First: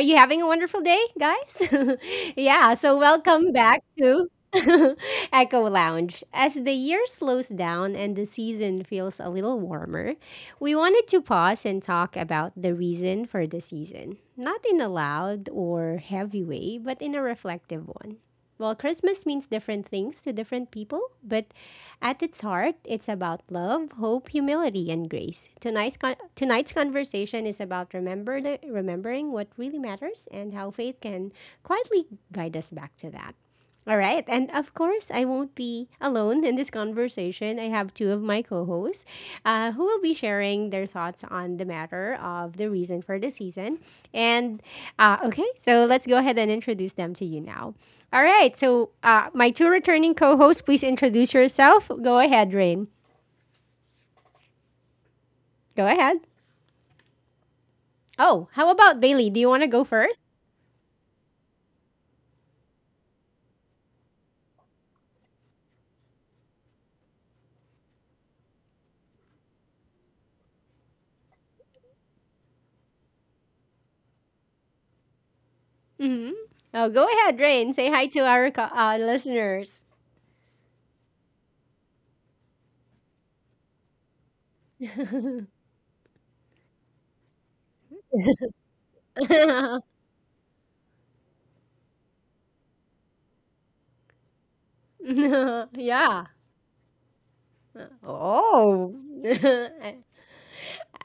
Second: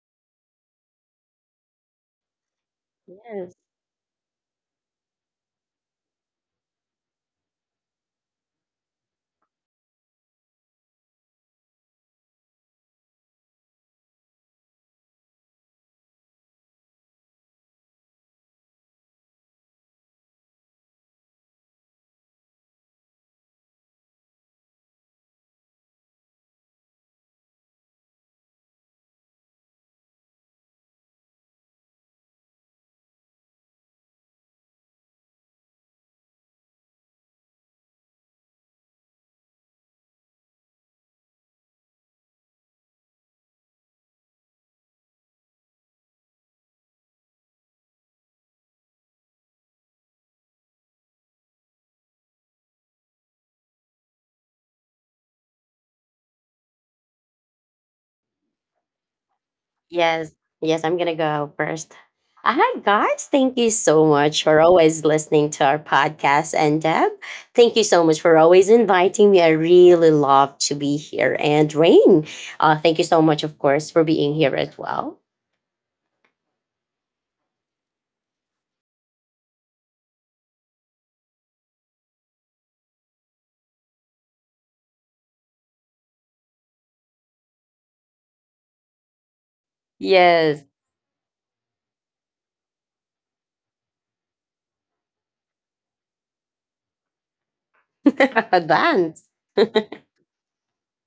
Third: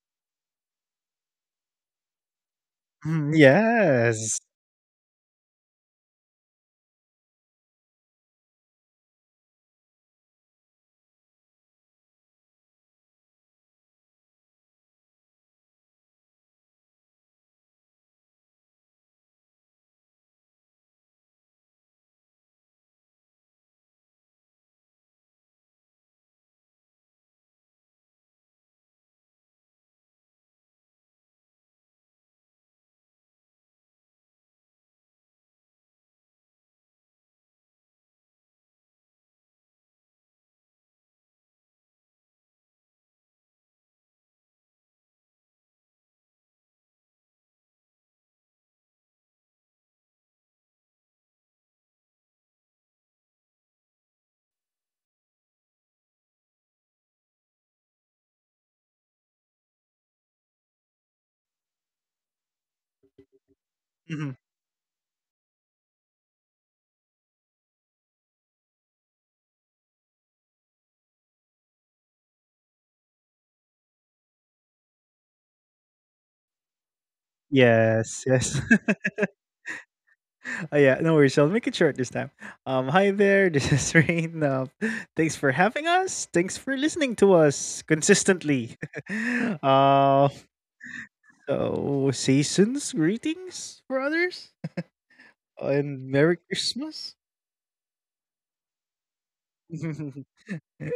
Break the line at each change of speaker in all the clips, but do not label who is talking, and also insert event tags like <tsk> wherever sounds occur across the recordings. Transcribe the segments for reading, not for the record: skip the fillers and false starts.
you having a wonderful day, guys? <laughs> Yeah, so
Mhm,
welcome
Yes.
back to
yes.
<laughs> Echo Lounge. As the year slows down and the season feels a little warmer, we wanted to pause and talk about the reason for the season. Not in a loud or heavy way, but in a reflective one. Well, Christmas means different things to different people, but at its heart, it's about love, hope, humility, and grace. Tonight's conversation is about remembering what really matters and how faith can quietly guide us back to that. All right, and of course, I won't be alone in this conversation discussion, I have two of my co hosts who will be sharing their thoughts on the matter of the reason for the season. And Okay, so let's go ahead and introduce them to you now. All right, so my two returning co hosts, please introduce yourself. Go ahead, Rain. Go ahead. Oh, how about Bailey? Do you want to go first?
Yes. Yes, I'm going to go first. Hi, guys. Thank you so
Mhm.
much for always listening to our podcast. And Deb, thank you so much for always inviting me. I really love to be here. And Rain, thank you so much, of course, for being here as well.
Mm-hmm. Oh, go ahead, Rain. Say hi to
Yes,
our
yes. <laughs>
listeners. <laughs>
Oh, yeah, no worries. I'll make it short this time. Hi there. <laughs> This is Rain. Thanks for having us. Thanks for listening to us consistently. <laughs> Uh,
Yes.
so seasons greetings for others,
<laughs>
<laughs> and
yeah.
Merry Christmas.
<laughs>
Oh.
Advance.
<laughs>
<laughs>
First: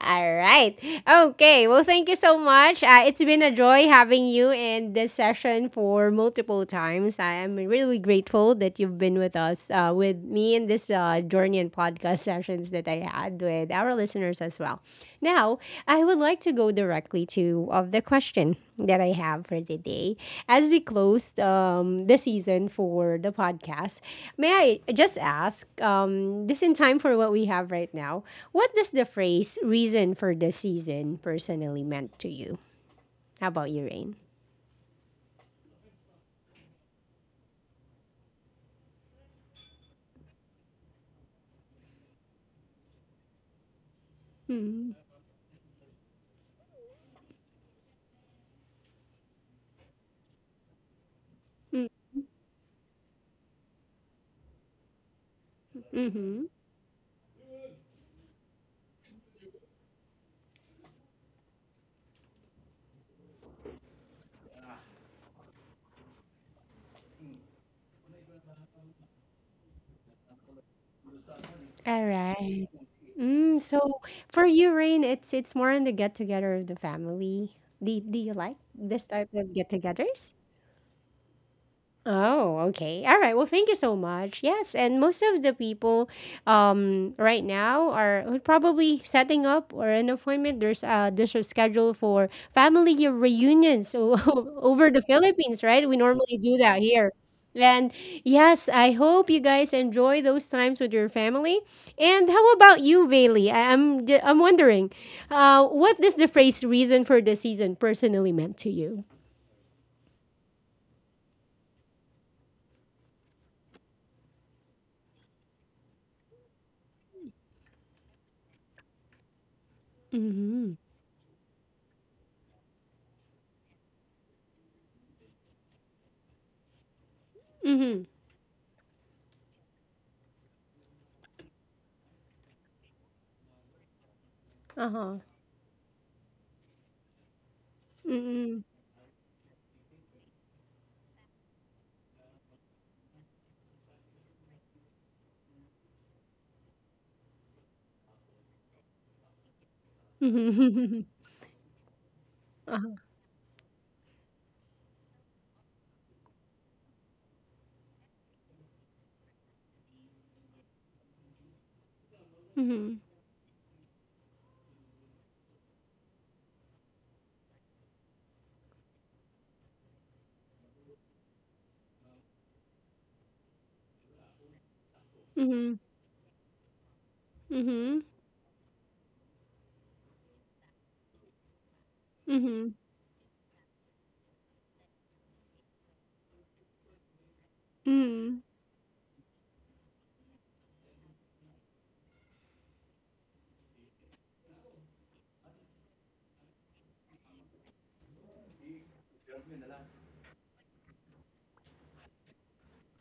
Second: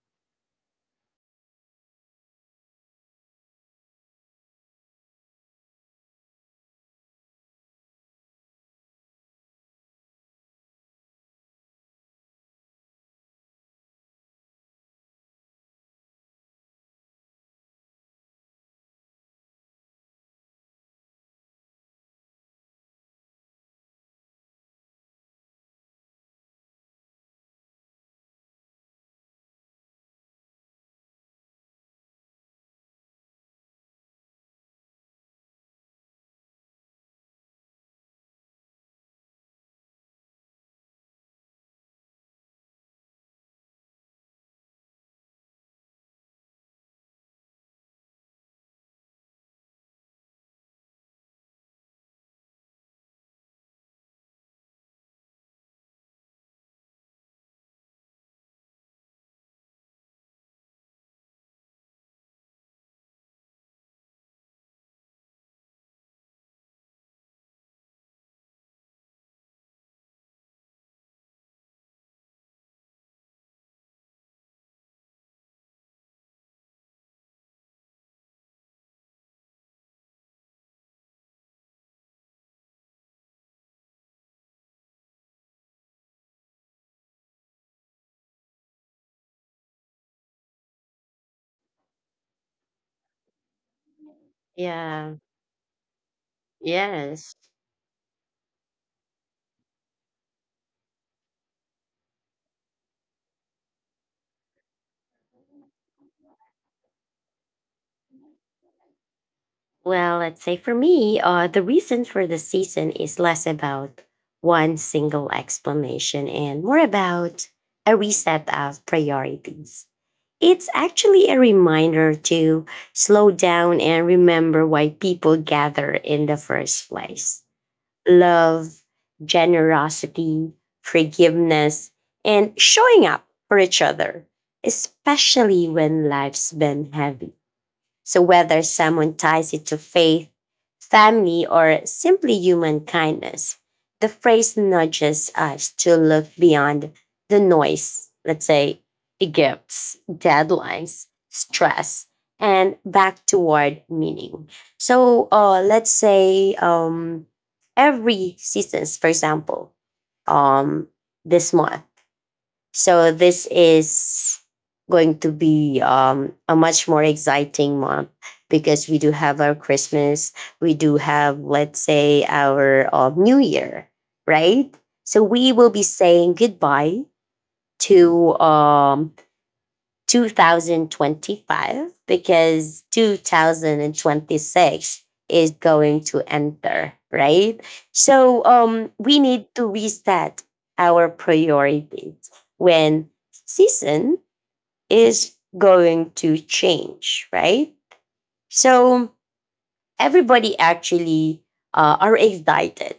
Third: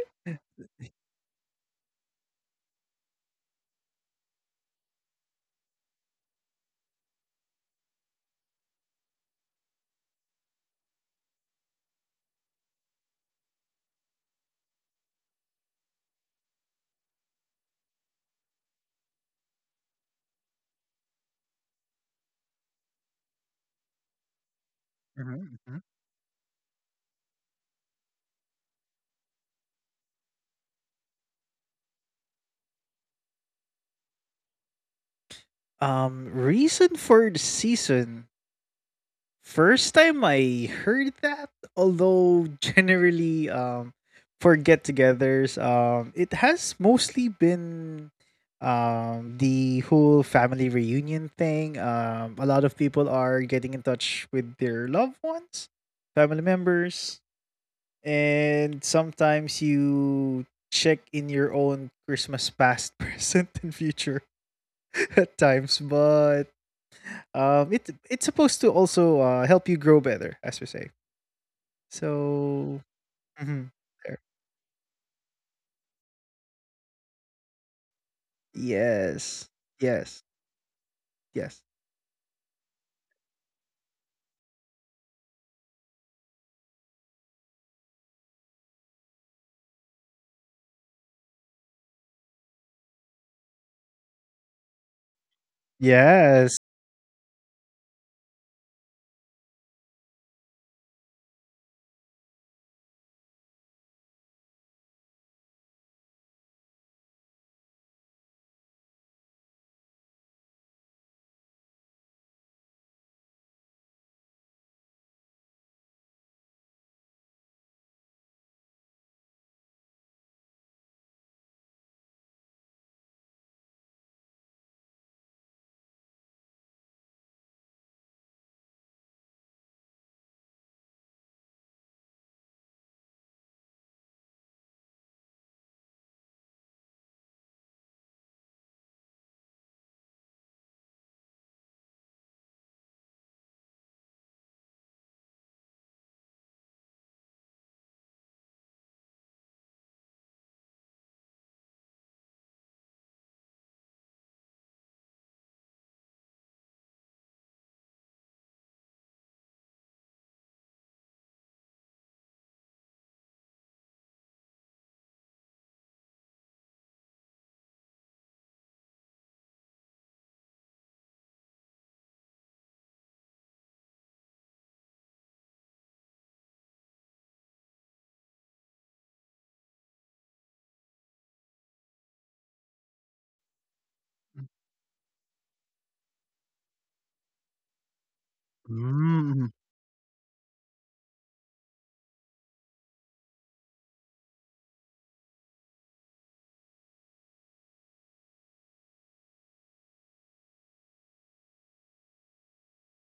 All right. Okay. Well, thank you so much. It's been a joy having you in this session for multiple times. I am really grateful that you've been with us, with me in this journey and podcast <laughs> sessions that I had with our listeners as well. Now, I would like to go directly to of the question that I have for today. As we closed the season for the podcast, may I just
Mhm,
ask,
mhm.
this in time for what we have right now, what does the phrase reason for the season personally meant to you? How about you, Rain?
Reason for the season. First time I heard that, although generally for
Mm-hmm.
get-togethers, it has mostly been the whole family reunion thing. Um, a lot of people are getting in touch with their loved ones,
Mm-hmm.
family members, and sometimes you check in your own Christmas past, <laughs> present, and future <laughs> at times, but it's supposed to also help you grow better, as we say.
All right.
So Mhm.
So
There
for you, Rain, it's more on the get together of the family. Do you like this type
yes.
of get
Yes.
togethers?
Yes.
Oh, okay. All right. Well, thank you so much. Yes, and most of the people right now are probably setting up or an appointment. There's a schedule for family reunions <laughs> over the
Yeah.
Philippines, right? We normally do
Yes.
that here.
Yes.
And yes, I hope you guys enjoy those times with your family. And how about you, Bailey? I'm I'm wondering, what is the phrase "reason for the season" personally meant to you?
Well, let's say for me, the reason for the season is less about one single explanation and more about a reset of priorities. It's
Mm-hmm.
actually a reminder to slow down and remember why people gather in the first place:
Mm-hmm.
love, generosity, forgiveness, and showing up for each other,
Uh huh.
especially when life's been heavy. So, whether
Mm,
someone ties it to faith, family, or simply human kindness, the phrase nudges us to look beyond the noise, let's say, gifts,
mhm.
deadlines,
<laughs>
stress, and
Uh-huh.
back toward meaning. So, let's say every seasons, for example, um, this month,
Mhm,
so this is going to be a much more exciting month because we do have our Christmas, we do have, let's say, our New Year, right? So we will
mhm,
be saying goodbye
mhm,
to 2025,
mhm.
because 2026 is going to enter, right?
Hmm.
So we
Mm.
need to reset our priorities when season is going to change, right? So everybody actually are excited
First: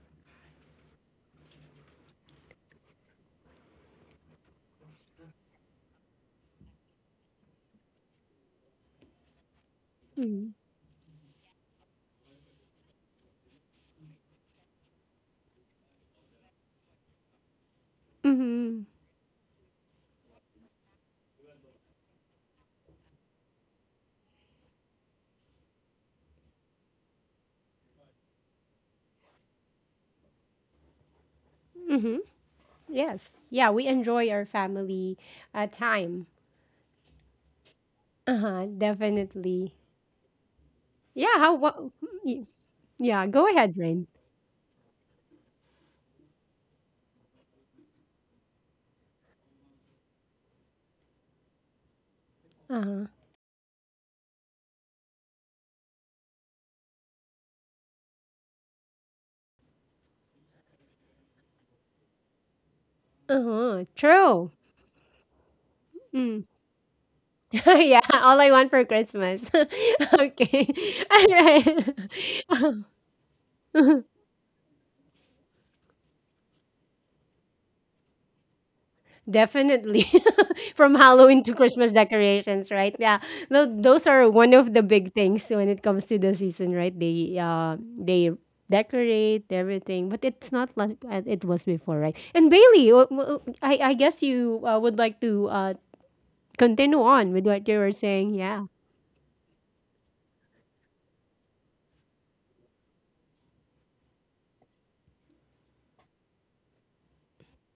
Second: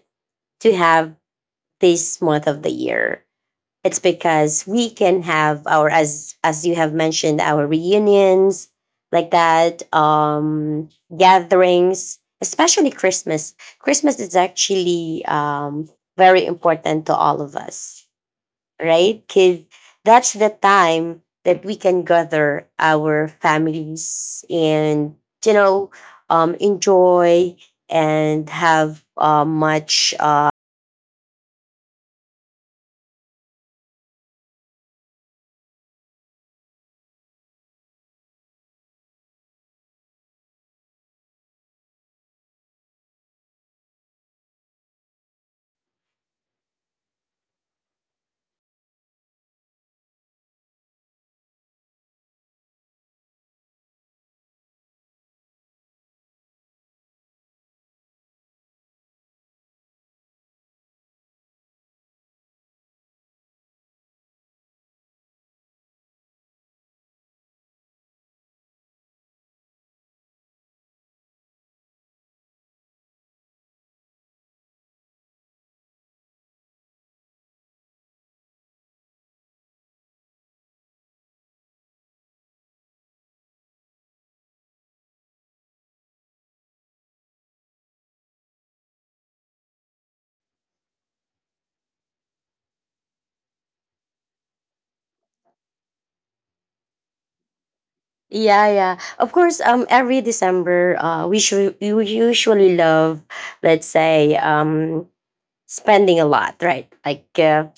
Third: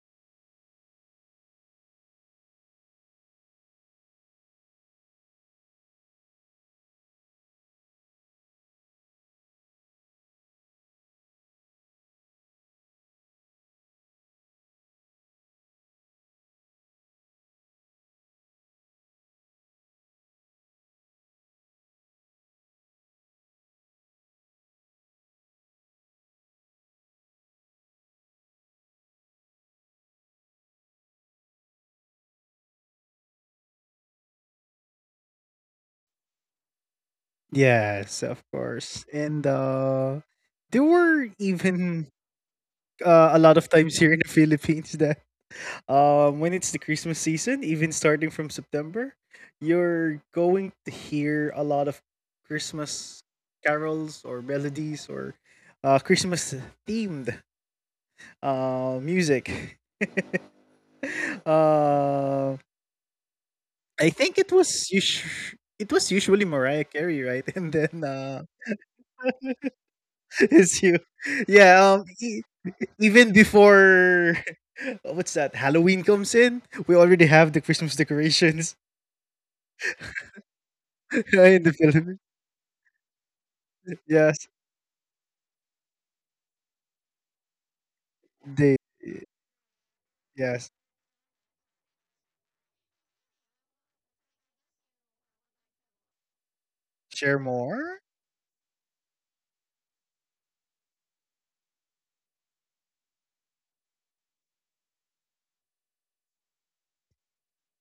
to have this month of the year. It's because we can have our, as you have mentioned, our reunions like that,
Hmm.
gatherings, especially Christmas. Christmas is actually very important to all of us,
Mhm,
right? Because that's the time that we can gather our families and you know enjoy and have much
mhm. Yes. Yeah, we enjoy our family time.
Yes, of
Uh-huh,
course. And,
definitely.
uh, there were
Yeah, how what
even,
Yeah,
a
go
lot of
ahead,
times
Rain.
here in the Philippines <laughs> that, when it's the Christmas season, even starting from September, you're going to hear a lot of
Uh-huh.
Christmas carols or melodies, or Christmas themed, music. <laughs> Um
Uh-huh.
I think it
True.
was usu it was usually
Mm.
Mariah Carey, right? <laughs>
<laughs>
And then,
yeah, all I want for Christmas. <laughs>
<laughs>
okay.
it's you.
<laughs> All right.
Yeah, e
<laughs>
even before <laughs> what's that? Halloween comes in, we already have the Christmas decorations
Definitely. <laughs> From
<laughs>
Halloween to
in the
Christmas
Philippines.
decorations, right? Yeah. Those are
Yes,
one of the big things when it comes to the season, right? They
they
decorate everything, but it's
yes.
not like it was before, right? And Bailey, I guess you would like to continue on
Share
with what you were
more?
saying. Yeah.
Yeah, yeah. Of course, every December, we should you usually love, let's say, spending a lot, right? Like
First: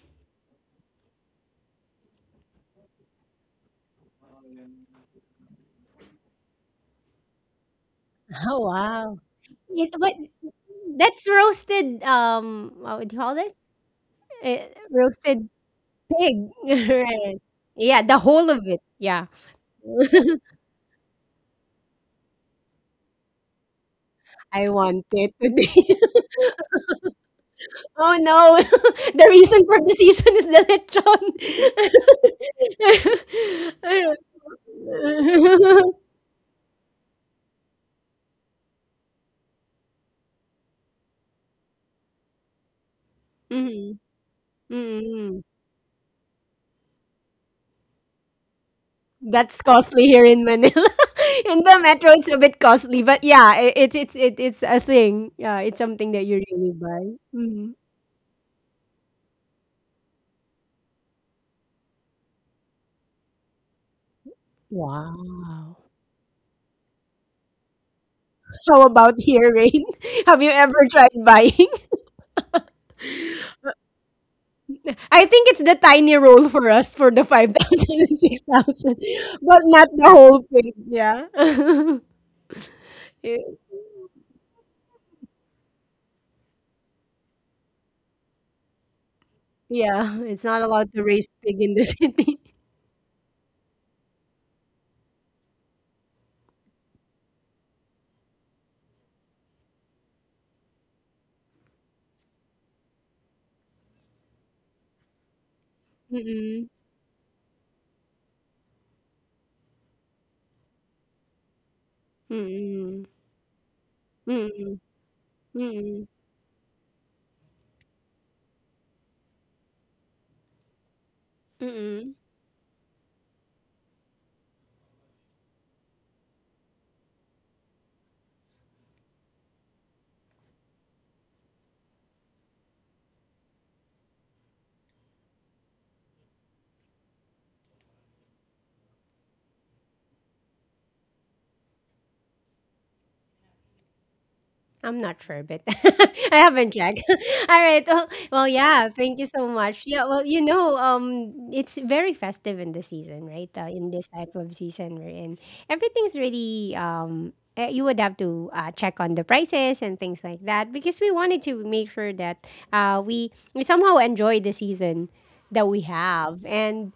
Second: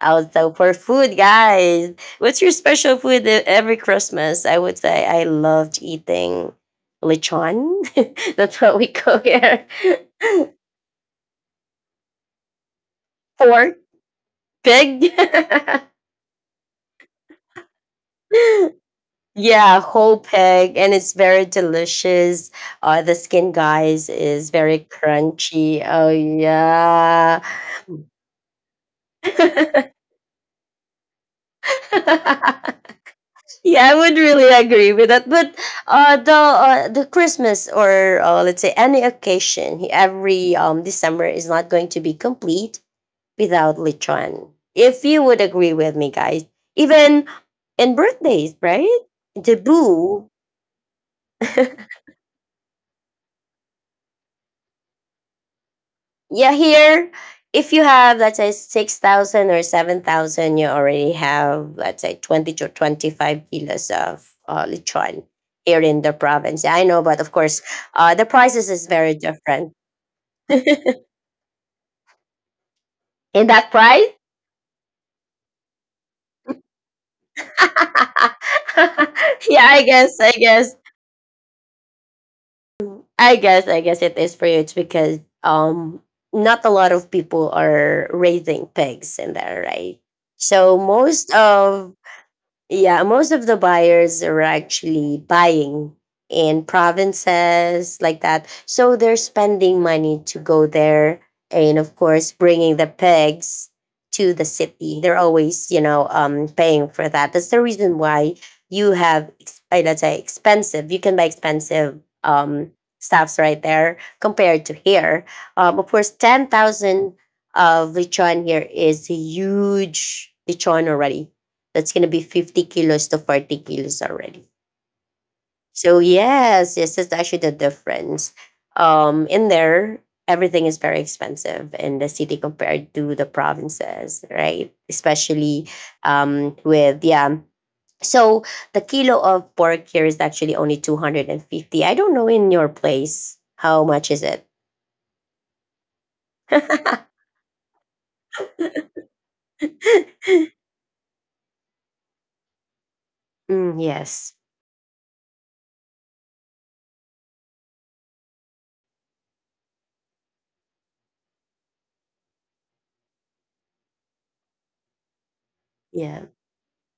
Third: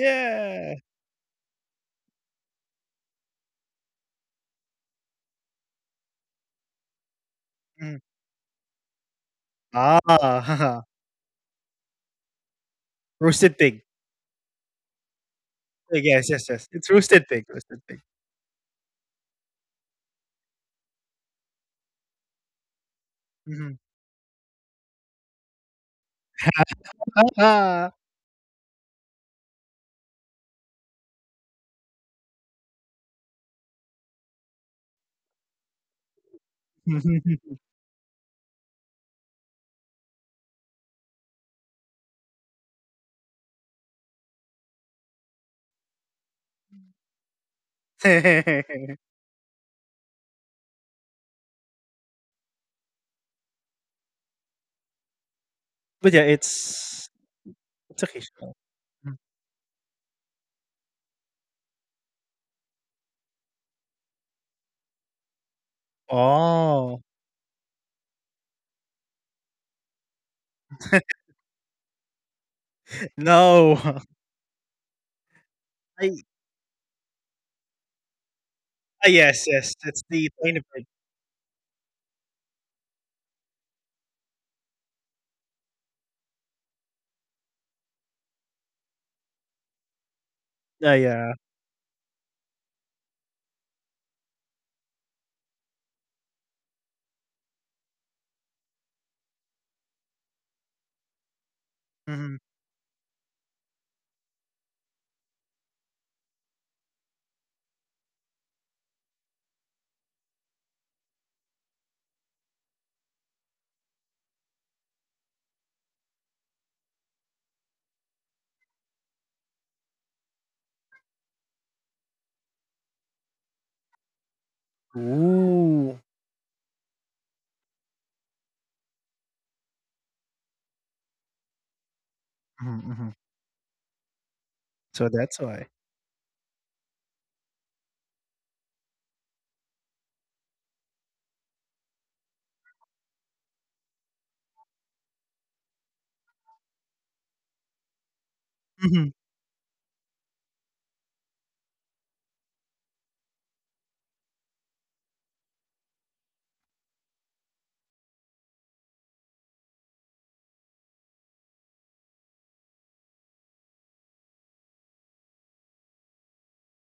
also for food, guys. What's your special food every Christmas? I would say I loved eating lechon.
Mm.
<laughs>
<laughs> Oh
That's what we
wow.
call here.
Yeah, but
Ah,
that's roasted. What would you
<laughs>
call
<laughs>
this?
roasted
Pork,
pig.
Uh,
pig.
roasted
Pig, yes,
pig,
yes, yes.
<laughs>
It's roasted
right?
pig, roasted pig.
Yeah, the whole of
<laughs>
it. Yeah.
Yeah, whole
<laughs>
pig, and it's very delicious. The skin,
Mhm.
guys, is
I
very
want it
crunchy.
today.
Oh
<laughs>
yeah,
Ah.
oh no. <laughs> the reason for
<laughs>
the season is the lechon.
yeah, I would
<laughs>
really agree with that. But the
<laughs>
Christmas or let's say any occasion, every December is not going to be complete without
Mhm.
lechon. If you would
Mhm.
agree with me, guys, even in birthdays, right?
That's costly here
Debut.
in Manila. <laughs> in the
<laughs>
metro it's a bit costly, but yeah, it's a thing. Yeah, it's something
But yeah,
that you
Yeah,
really buy.
it's
here, if
Mhm.
you
it's
have, let's say,
occasional. Mm.
6,000 or 7,000, you already have, let's say, 20 to 25 kilos of lechon
Wow.
here in the province. Yeah, I
Oh,
know, but of course, the prices
How
is
about
very
here,
different.
Rain? <laughs> Have
<laughs>
you
In
ever tried
<laughs>
buying
that
no.
price?
<laughs>
I think it's the tiny
I
roll for us for the 5,000 and 6,000,
ah,
<laughs>
yes,
<laughs>
but
Yeah,
yes,
I
not
that's
the
guess,
the
I
whole
plaintiff
pig.
guess,
bird.
Yeah. <laughs>
I
Y-
guess, I guess it is for you. It's because not a lot of people are raising pigs in there, right?
yeah. It's not
So
allowed
Yeah,
to raise
most
yeah.
pig in the <laughs>
of,
city.
yeah, most of the buyers are actually buying in provinces like that. So they're spending money to go there and of course
Mhm.
bringing the pigs to the city. They're always, you know,
Mm-mm.
paying for that. That's the reason why you have let's say expensive. You can buy expensive
Mm-mm.
stuffs right there compared to
Mm-mm.
here. Of
Mm-mm.
course 10,000 of lechon here is a huge lechon already, that's going to
Mm-mm.
be 50 kilos to 40 kilos already.
Ooh.
So, yes, yes, that's actually the difference. In there, everything is very expensive in the city
Mhm,
compared
mhm.
to the provinces, right?
So that's why.
Especially yeah. So, the kilo of pork here is actually only 250. I don't know in your place how much is it.
I'm not sure, but <laughs> I haven't checked.
<laughs>
<laughs> All right. Well, well, yeah.
Mhm.
Thank you so much. Yeah. Well, you know, it's very festive in the season, right?
Mm,
In this
yes.
type of season we're in, everything's really You would have to check on the prices and things like that because we wanted to make sure that we somehow enjoy the season that we
Yeah.
have and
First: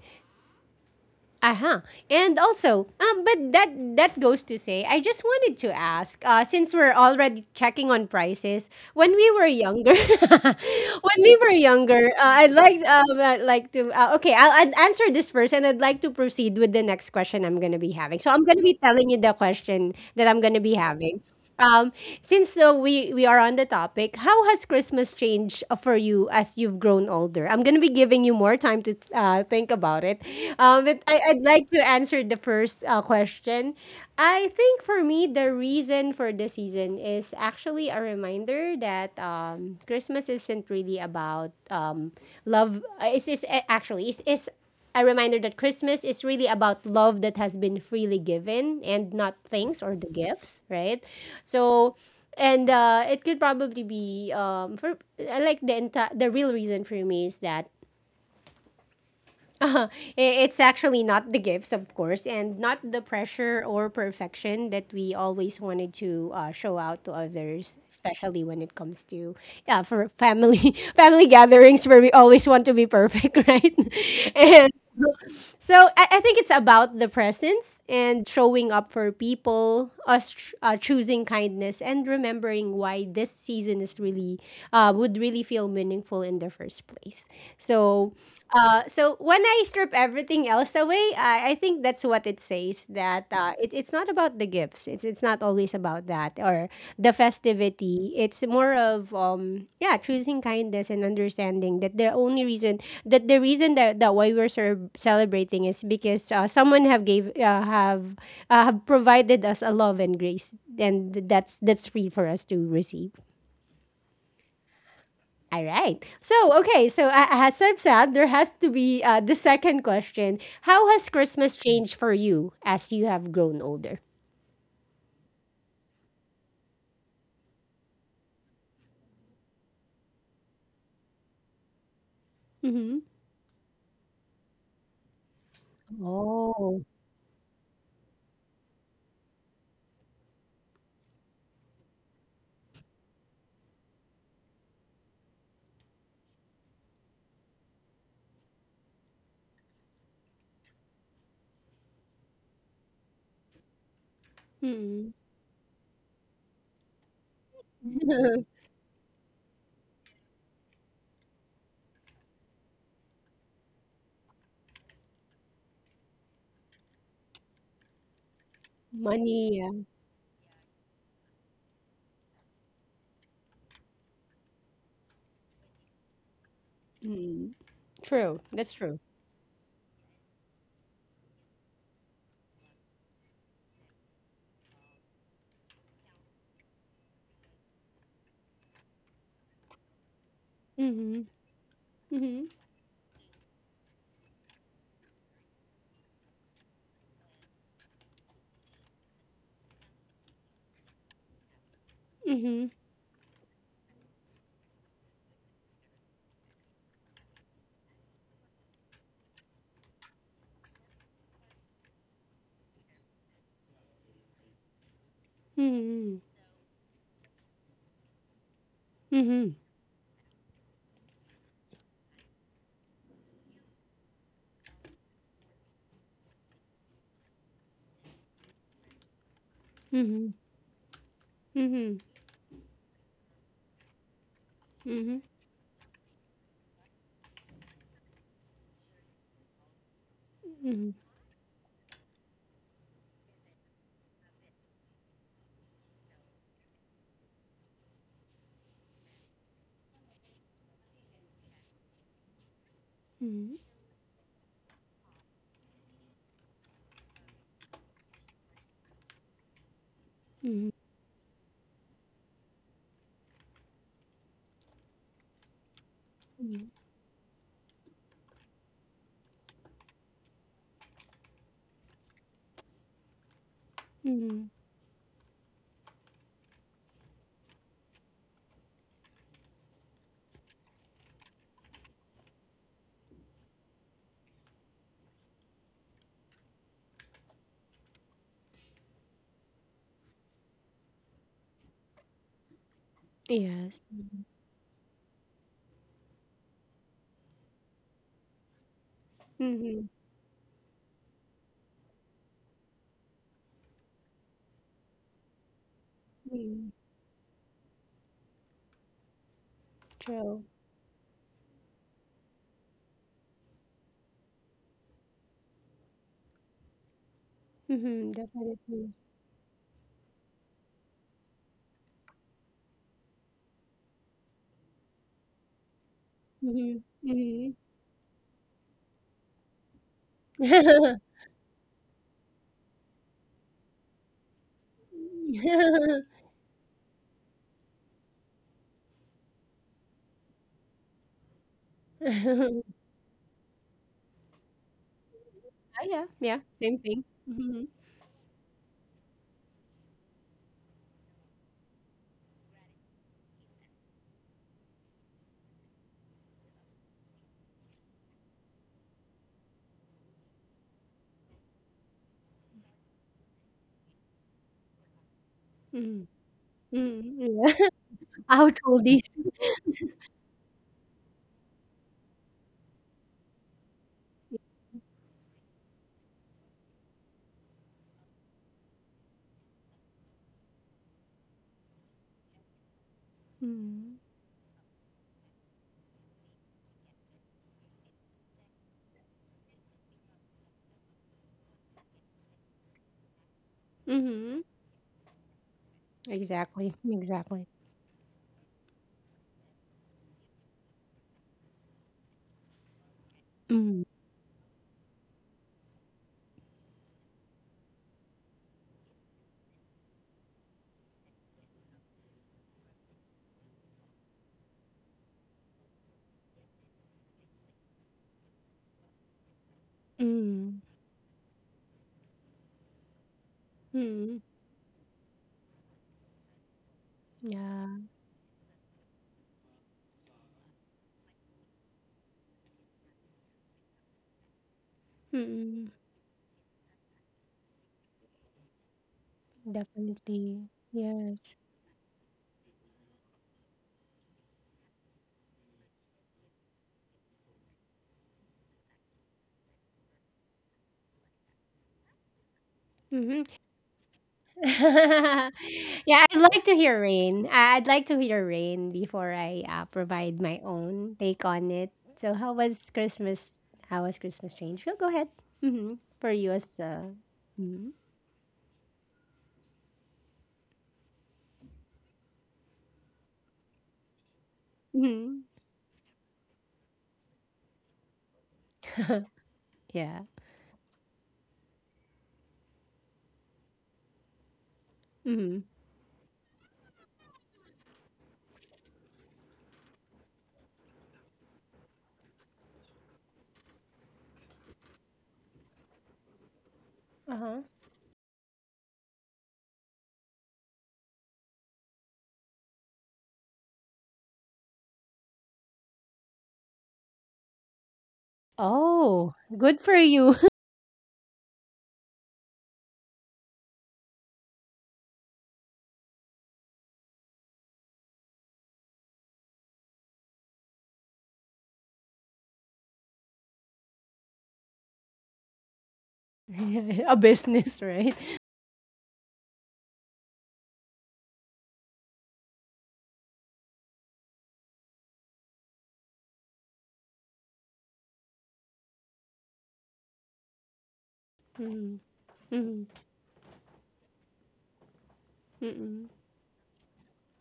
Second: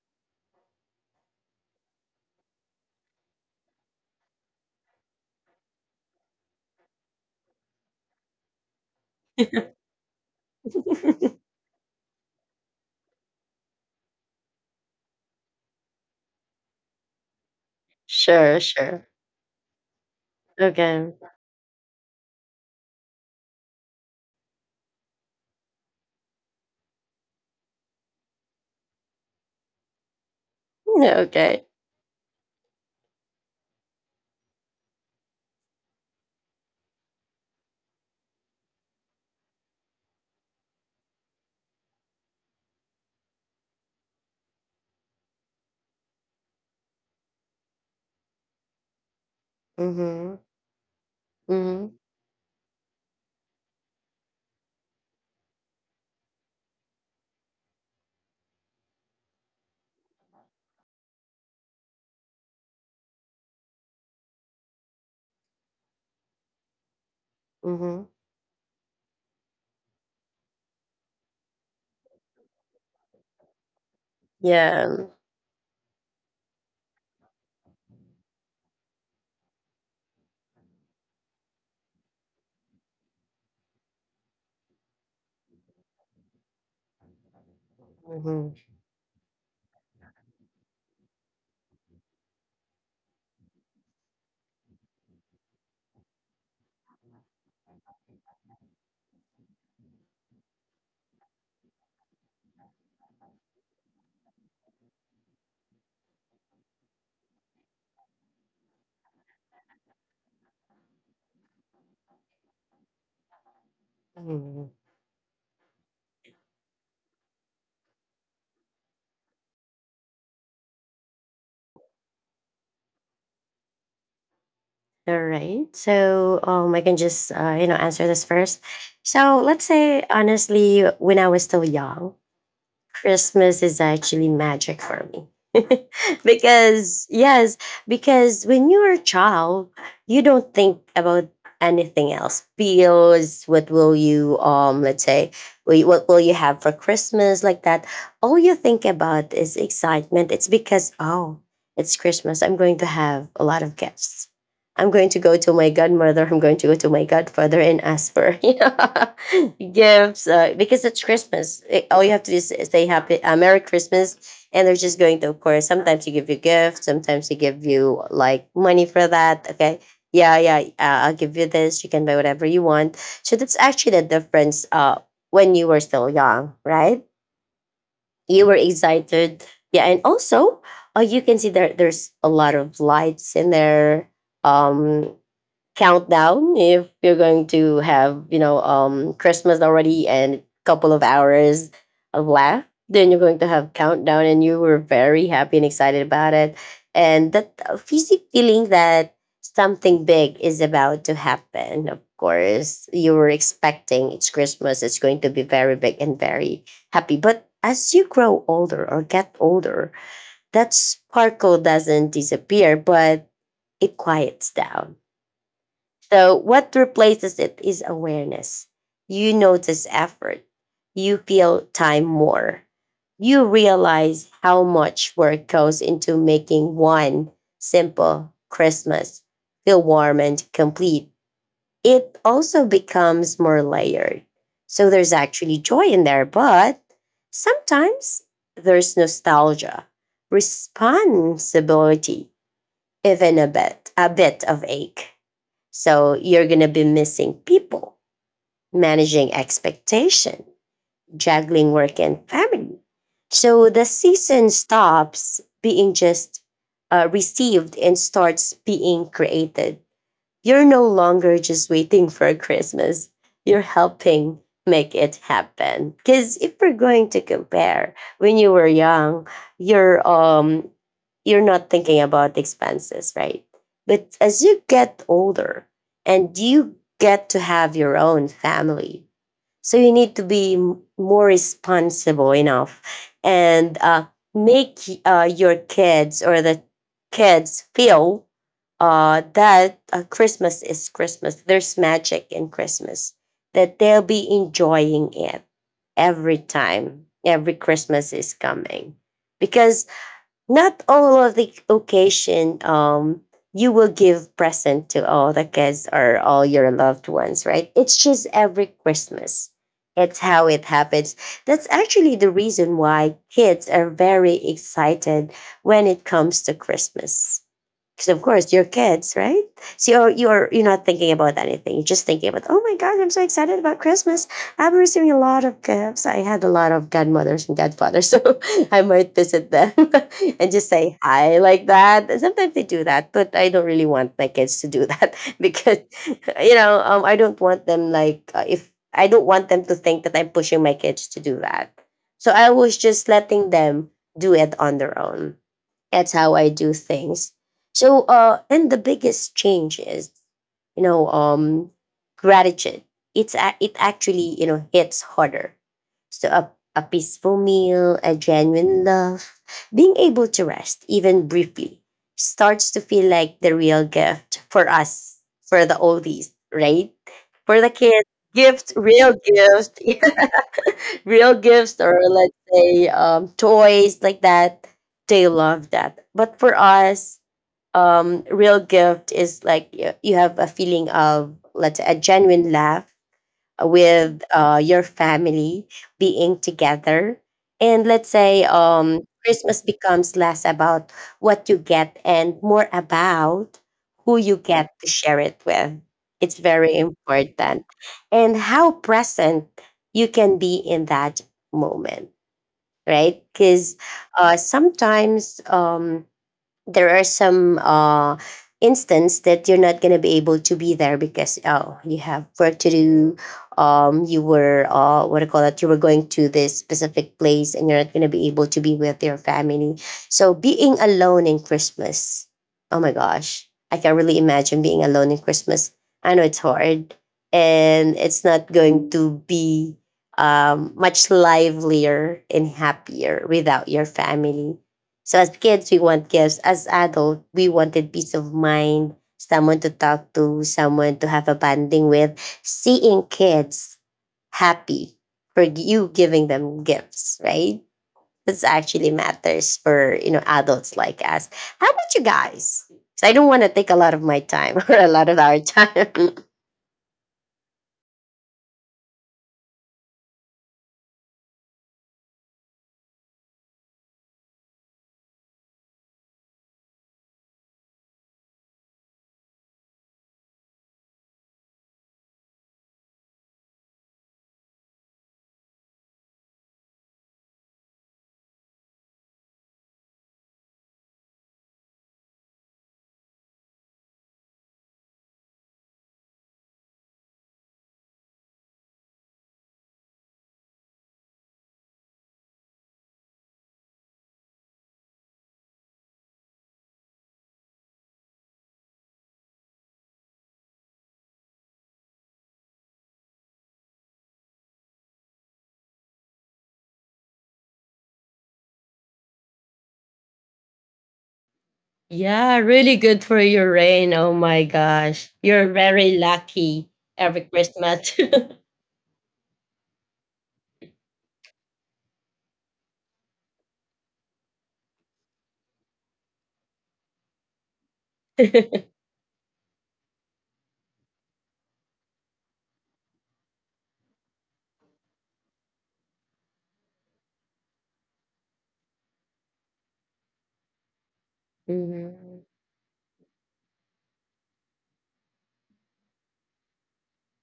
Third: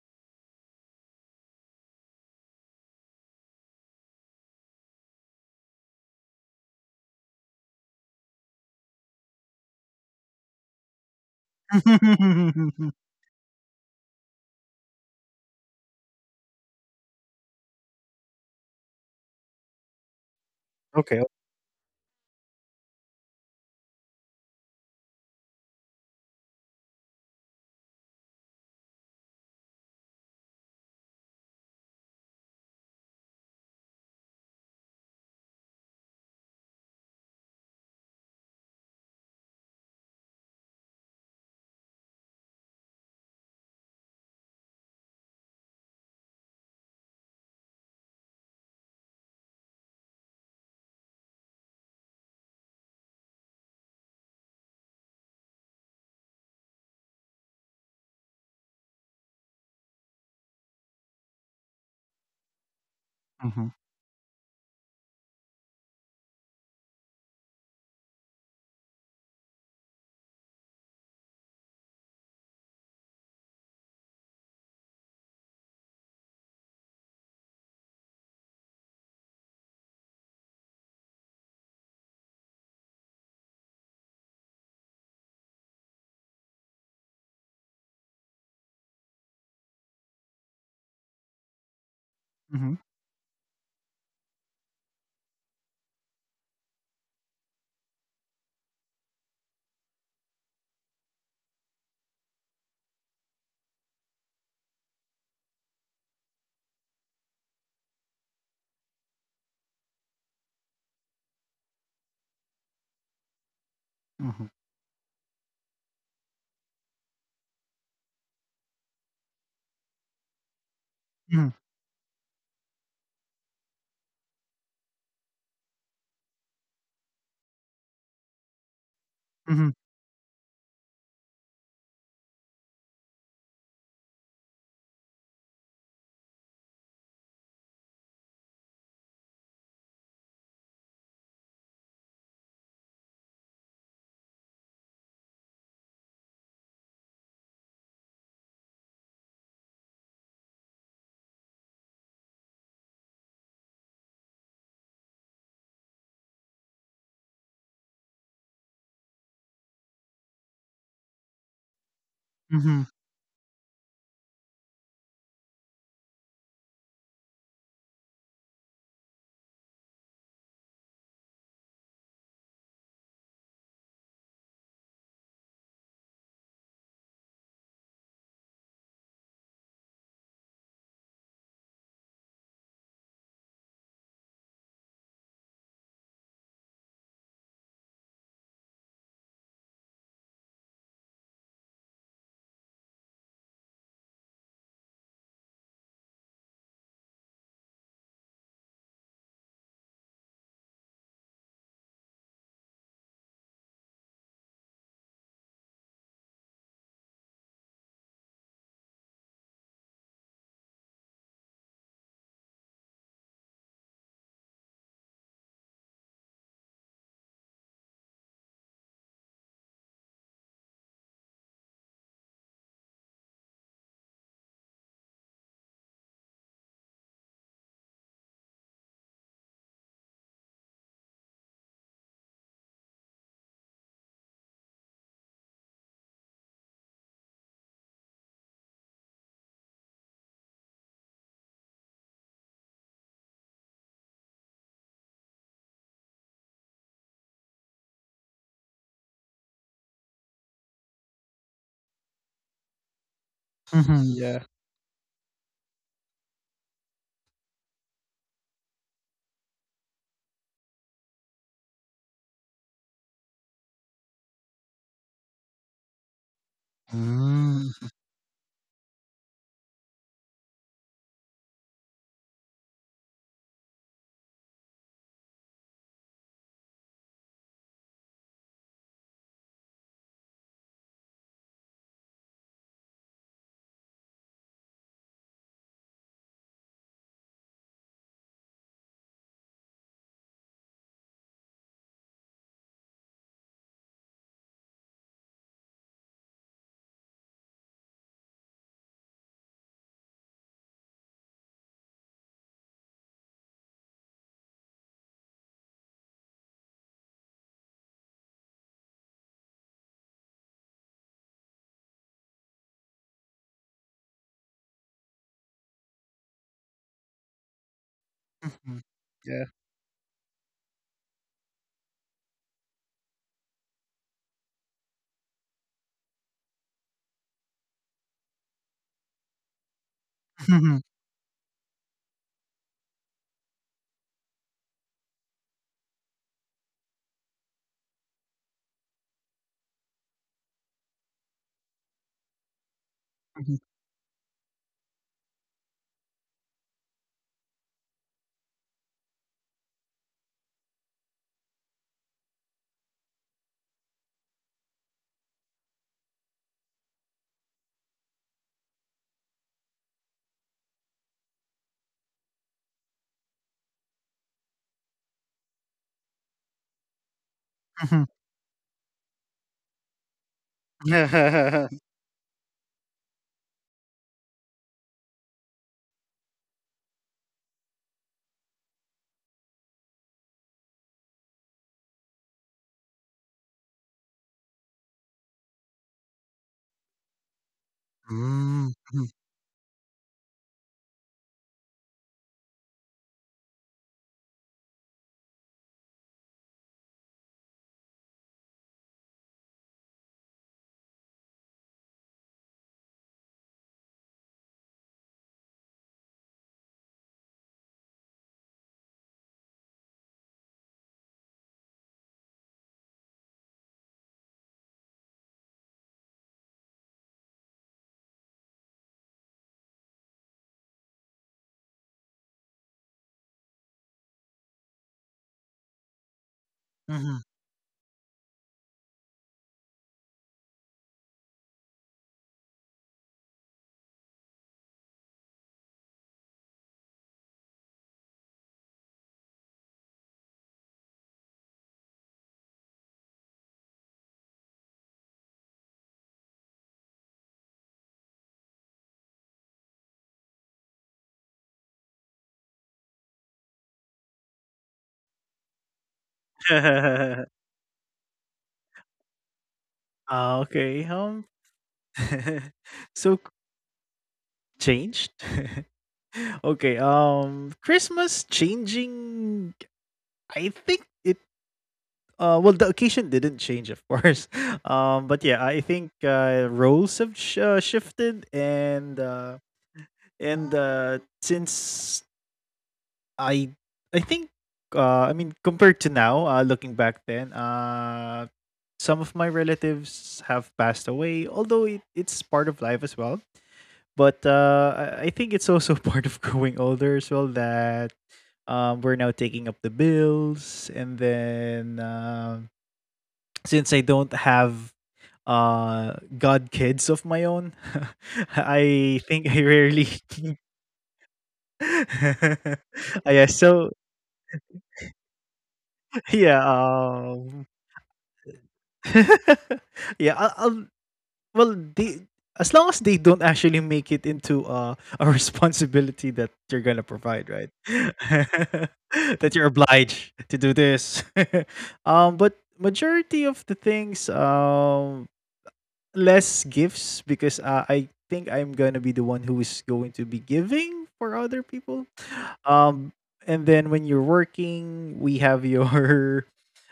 uh-huh. And also, but that goes to say, I just wanted to ask, since we're already checking on prices, when we were
<laughs>
younger, <laughs> when we were younger,
<laughs>
I'd like to okay, I'd answer this first, and I'd like to proceed with the next question I'm gonna be having. So I'm
Sure,
gonna be
sure.
telling you the question that I'm gonna be
Okay.
having.
Okay.
Um, since though we are on the topic, how has Christmas changed for you as you've grown older? I'm gonna be giving you more time to think about it.
<laughs>
I'd
Okay.
like to answer the first question. I think for me, the reason for the season is actually a reminder that Christmas isn't really about love. It's actually it's a reminder that Christmas is really about love that has been freely given and not things or the
Mm-hmm.
gifts, right? So,
Mm-hmm.
and it could probably be for I like the entire the real reason for me is that <laughs> i- it's actually not the gifts, of course, and not the pressure
Mhm,
or perfection that we always wanted to show out to others,
Mhm.
especially when it comes to yeah for family <laughs> family gatherings where we always want to be perfect, <laughs> right? <laughs> and
Yeah.
so I think it's about the presence and showing up for people, us choosing kindness and remembering why this season is really would really feel meaningful in the first place. So,
Mhm.
so when I strip everything else away, I think that's what it
mhm,
says that it's not about the gifts. It's not always about that or the festivity. It's more of yeah, choosing kindness and understanding that the only reason that the reason that, that why we're celebrating is because someone have gave have provided us a love and grace and that's free for us to receive.
mhm,
Mhm.
All right. So, okay. So, as I've said, there has to be the second question. How has Christmas changed for you as you have grown older?
All right. So, I can just you know answer this first. So,
mhm,
let's
mhm,
say honestly, when I was still young,
Mm-hmm.
Christmas is actually magic for me. <laughs>
Oh.
Because, yes, because when you're a child, you don't think about anything else. Bills, what will you, let's say, what will you have for Christmas, like that. All you think about is excitement. It's because, oh, it's Christmas. I'm going to have a lot of gifts. I'm going
Mm.
to go to my godmother. I'm going to go to my godfather and ask for, <laughs> you
<laughs>
know, gifts, because it's Christmas. All you have to do is
mhm,
say happy, Merry Christmas, and they're just going to, of course, sometimes they give you gifts, sometimes they give you like money for that.
Money, yeah.
Okay. Yeah, yeah, I'll give you this. You can buy whatever you want. So that's actually the difference when you were still young, right?
Mm. True.
You were
That's true.
excited. Yeah. And also, you can see there's a lot of lights in there. Um, countdown if you're going to have you know Christmas already, and a couple of
Mhm.
hours
Mhm.
left, then you're going to have countdown and you were very happy and excited about it, and that fizzy feeling that something big is about to happen. Of
Mhm.
course you were expecting, it's Christmas, it's going to be very big and very happy. But as you grow older or get older, that sparkle doesn't disappear, but it quiets down.
Mhm.
So, what replaces it is awareness. You
Mhm.
notice effort. You feel time more. You realize how much work goes into making one simple Christmas feel warm
Mhm.
and complete.
Mhm.
It also becomes more layered. So,
Mhm.
there's
Mhm.
actually joy in there, but sometimes there's nostalgia,
Mhm.
responsibility, even a bit of ache, so you're going to be missing people, managing expectation, juggling work and family. So the
mhm, yeah.
season stops being just received and starts being created. You're
Mhm.
no longer just waiting for Christmas. You're helping make it happen. Because if
Mhm.
we're going to
Mm.
compare, when you were young, you're um you're not thinking about expenses, right? But as
Mhm.
you get older and you get to have your own family, so you need to be more responsible enough and make your kids or the kids feel that Christmas is Christmas. There's magic in Christmas that
Yes.
they'll be enjoying it every time, every Christmas is coming. Because
Mhm.
not all of the occasion you will give present to all the kids or all
Mhm.
your loved ones, right? It's just every Christmas. It's
True.
how it happens. That's actually the reason why kids are very excited when it comes to Christmas because
Mhm.
of course your
Mhm.
Definitely.
kids,
Yeah.
right? So you're not thinking about anything. You're just thinking about, oh my gosh, I'm so excited about Christmas. I'm receiving a lot of gifts. I had a lot
Mhm.
of godmothers
Mhm.
and godfathers, <laughs> so I might visit them <laughs> and just
Mhm,
say hi like that. And sometimes they do that, but I don't really want my kids to do that <laughs> because
<laughs>
you know I don't want them like if I don't want them to think that I'm pushing my kids to do that. So
Ah,
I was just letting
mhm,
them do it on their own,
yeah.
that's how
Yeah.
I do
Same thing.
things.
Mhm.
So, and the biggest change is, you know, gratitude. It actually you know hits harder. So a peaceful meal, a genuine love, being able to rest even briefly starts to feel like the real gift for us, for the
Mhm.
oldies, right?
Mhm. Yeah.
For the
mhm.
kids,
<laughs> Out
gifts,
all these.
real gifts, <laughs> yeah, real
Mm,
gifts, or let's say toys like that. They love that. But for us, real gift is like you have a feeling of, let's say, a genuine laugh
Mhm.
with your family being together. And let's say
mhm,
Christmas becomes less about what you get and more about who you
Mhm.
get to share it with.
<laughs>
It's
Exactly.
very
Exactly.
important, and how present you can be in that moment, right? Because
Mhm.
sometimes there are some instance that you're not going to be able to be there because, oh, you have work to do, you were what do you call it, you were going to this specific place and you're not going to be able to be with your family. So
Mm,
being alone in Christmas, oh my gosh, I can really
mm.
imagine being alone in Christmas. I know it's hard,
mhm.
Yeah.
and it's not going to be much livelier and happier without your family. So as kids,
Mm.
we want gifts. As adult, we wanted peace of mind, someone to talk
Definitely.
to, someone to have a
Yes.
bonding with. Seeing kids happy for you giving them gifts, right? This actually matters for you know adults like us. How about you guys? 'Cause I
Mhm.
don't want to take a lot of my
<laughs>
time <laughs> or a lot of our
Yeah,
time. <laughs>
I'd like to hear
<laughs>
Rain.
<laughs>
I'd like to hear Rain before I provide
Ah,
my
okay,
own take on it. So, how
<laughs>
was
so,
Christmas? How was Christmas strange? Go go
changed?
ahead. Mm-hmm. For you as
Okay.
the. Mm-hmm.
Christmas changing. I think it. Well, the occasion didn't change, of course. <laughs> But
Mm-hmm.
yeah, I think roles have shifted,
Yeah.
and since I, I think. I mean,
Mm-hmm.
compared to now, looking back then, some of my relatives have passed away. Although it, it's part of life as well. But I think it's also <laughs> part of growing older as
Uh
well
huh.
that we're now taking up the bills. And then <tsk> since I don't have god kids of my own, <laughs> I
Oh,
think I
good for
rarely.
you.
<laughs>
Yeah, really good for
Yeah,
your
so
rain. Oh my gosh. You're very
yeah,
lucky every Christmas. <laughs>
<laughs> yeah. I'll well they as long as they don't actually make it into a <laughs> responsibility that you're
<laughs>
gonna
A
provide right
business, right?
<laughs> that you're obliged to do this. <laughs> But majority of the things, less gifts because I think I'm gonna be the one who is going to be giving for other
Mm-hmm.
people.
Mhm.
Um and then when you're working, we have <laughs>
Mm-hmm.
your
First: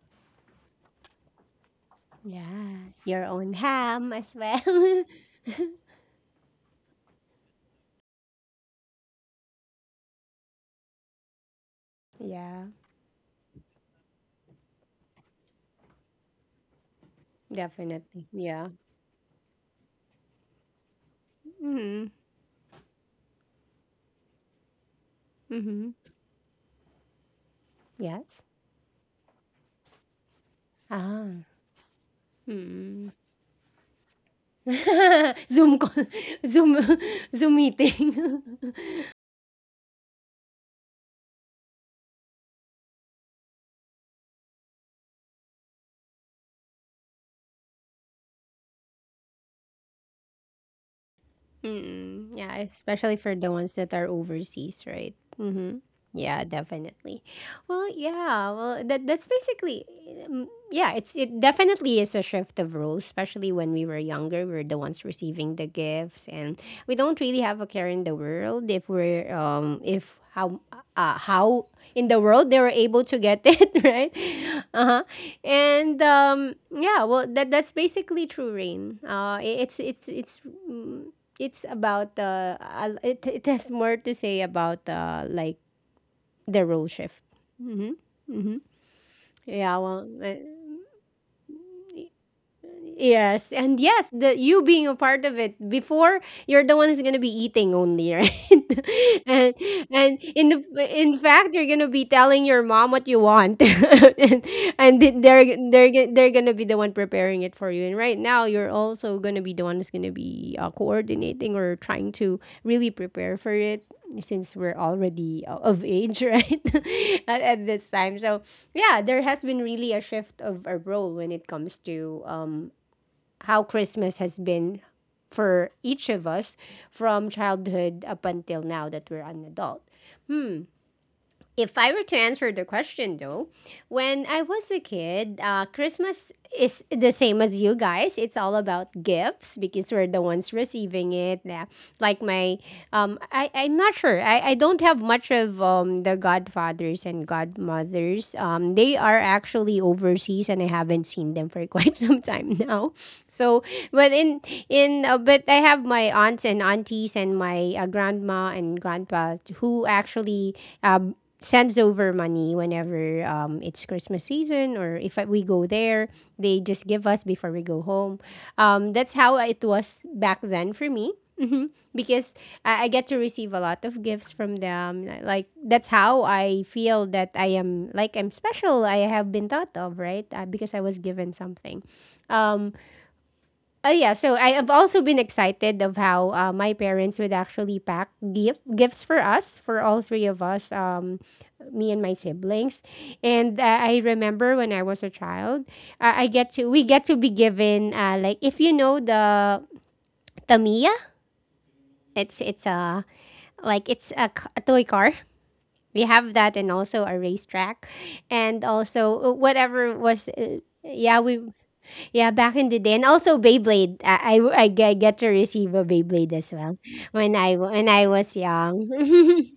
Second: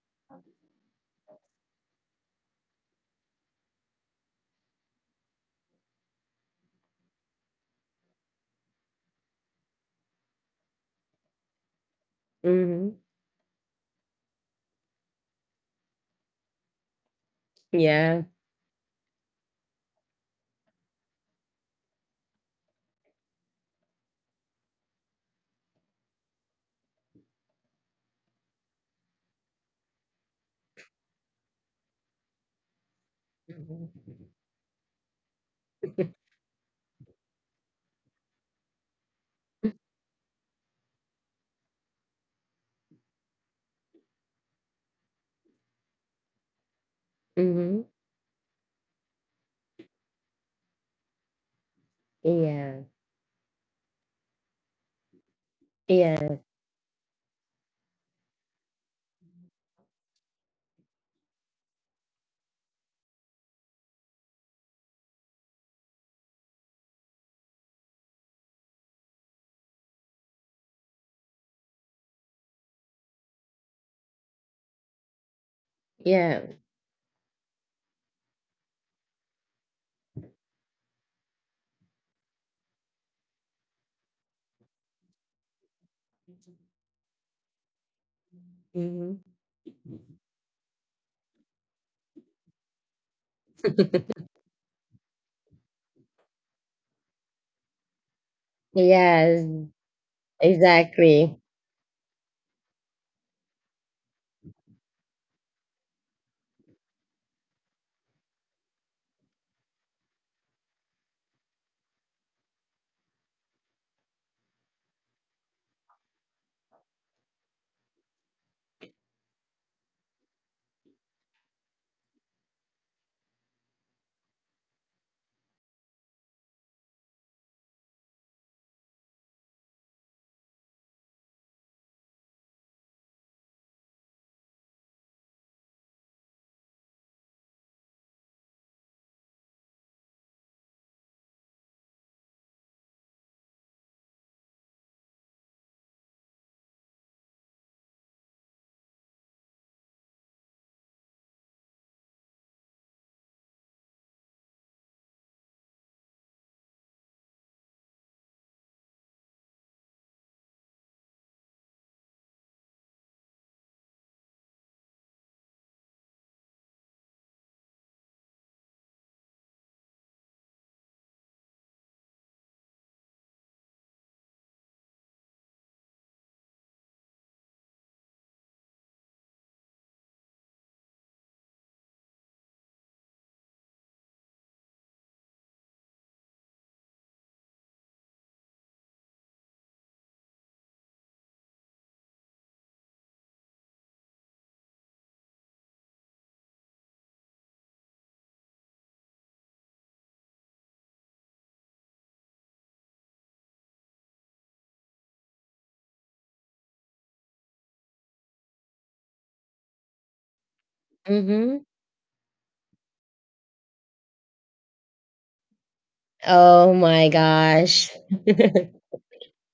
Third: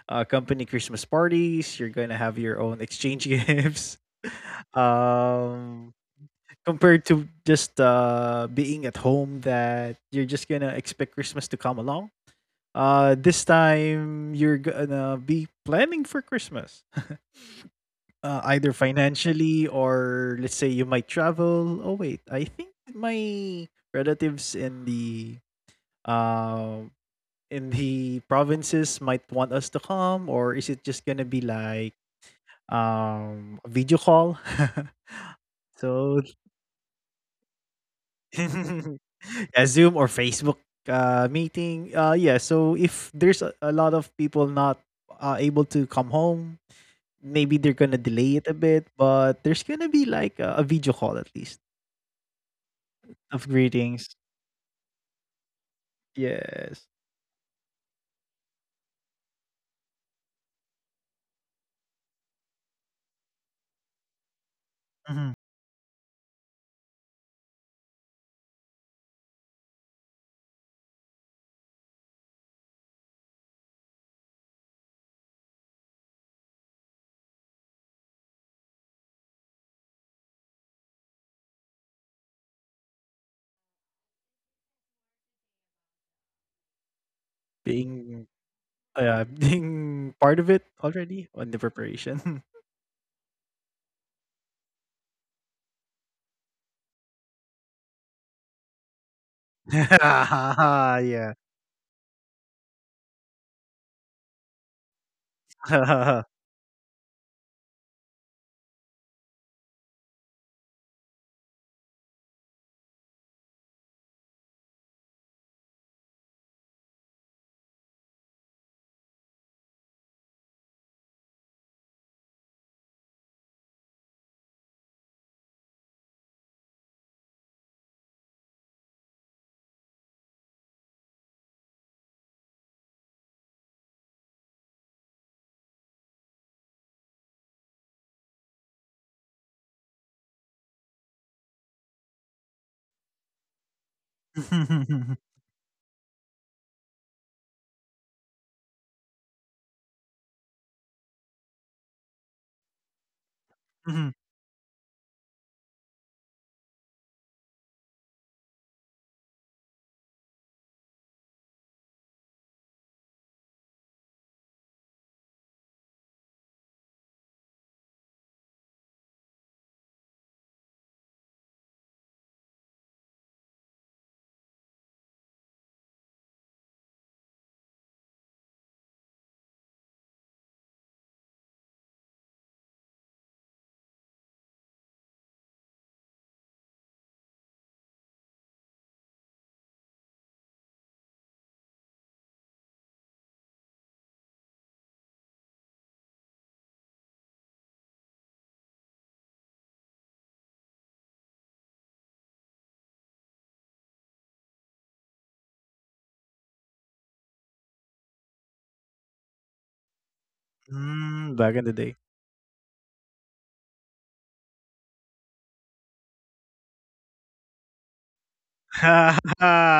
company Christmas parties. You're gonna have
Yeah,
your own
your
exchange <laughs>
own ham
gifts.
as well. <laughs>
Um, compared to just being at home, that you're just gonna expect Christmas to come along.
Yeah,
Mhm.
This time you're gonna be planning for Christmas,
Yeah.
definitely.
<laughs>
Yeah.
either financially or let's say you might travel. Oh
Mm-hmm.
wait, I think my relatives in the
Mm-hmm.
um in the
Yes.
provinces might want us to come, or is it just gonna be
Ah.
like
Mm.
video
Mhm.
call.
<laughs>
<laughs>
Zoom call.
So
<laughs> Zoom <laughs> Zoom meeting.
<laughs>
<laughs>
yeah, Zoom or Facebook meeting. Yeah, so if there's a lot of people not able to come home, maybe they're gonna
Mhm.
delay it a bit, but there's gonna be like a video call at least
Mm, yeah,
Yeah.
especially
of
for the ones
greetings.
that are overseas, right? Mm-hmm.
Yeah.
Yeah,
Yes,
definitely. Well, yeah, well, that's basically, yeah, it's it definitely is a shift of roles, especially when we were younger. We're the ones
mhm.
receiving the gifts, and we don't really have a care in the world if we're if how how in the world they were able to get <laughs> it, right? Uh-huh. And
Yeah.
yeah, well that's basically true rain. Mm, it's about it it has more to say about like the role shift. Mm-hmm.
Being
Mm-hmm.
<laughs>
Mhm.
Yeah.
being part of it already on the preparation.
Yes, and yes, the you being a part of it before you're the one who's gonna be eating only, right? <laughs> and
Yes,
and
<laughs> Yeah.
in
exactly.
fact, you're gonna be telling your mom what you want, <laughs> and
<laughs>
they're gonna be the one preparing it for you. And right now, you're also gonna be the one who's gonna be coordinating or trying to really prepare for it since we're already of age, <laughs> right? At this time, so yeah, there has been really a shift of a role when it comes to how Christmas has been for each of us from childhood up until now that we're an adult. If I were to answer the question though, when I was a kid, Christmas is the same as you guys. It's all about gifts because we're the ones receiving it. Yeah. Like my, I'm not sure. I don't have
<laughs>
much of the godfathers and godmothers. They are actually overseas and I haven't seen them for <laughs> quite some time now. So,
Mhm.
but in but I have my aunts and aunties and my grandma and grandpa who actually um, sends over money whenever it's Christmas season, or if we go there, they just give us before we go home. That's how it was back then for me. Because I get to receive a lot of gifts from them. Like, that's how I feel that I am, like, I'm special. I have been thought of, right? Because I was given something. Um, yeah, so I have also been excited of how my parents would actually pack gifts for us, for all three of us, me and my siblings. And I remember when I was a child, I get to we get to be given like if you know the Tamiya, it's a like a toy car. We have that and also a racetrack, and also whatever was
Mm,
yeah
back in
we
the
Mhm.
day.
yeah, back in the day, and also Beyblade. Get to receive a Beyblade as
Oh
well
my
when when
gosh.
I was
<laughs>
<laughs>
young.
Ha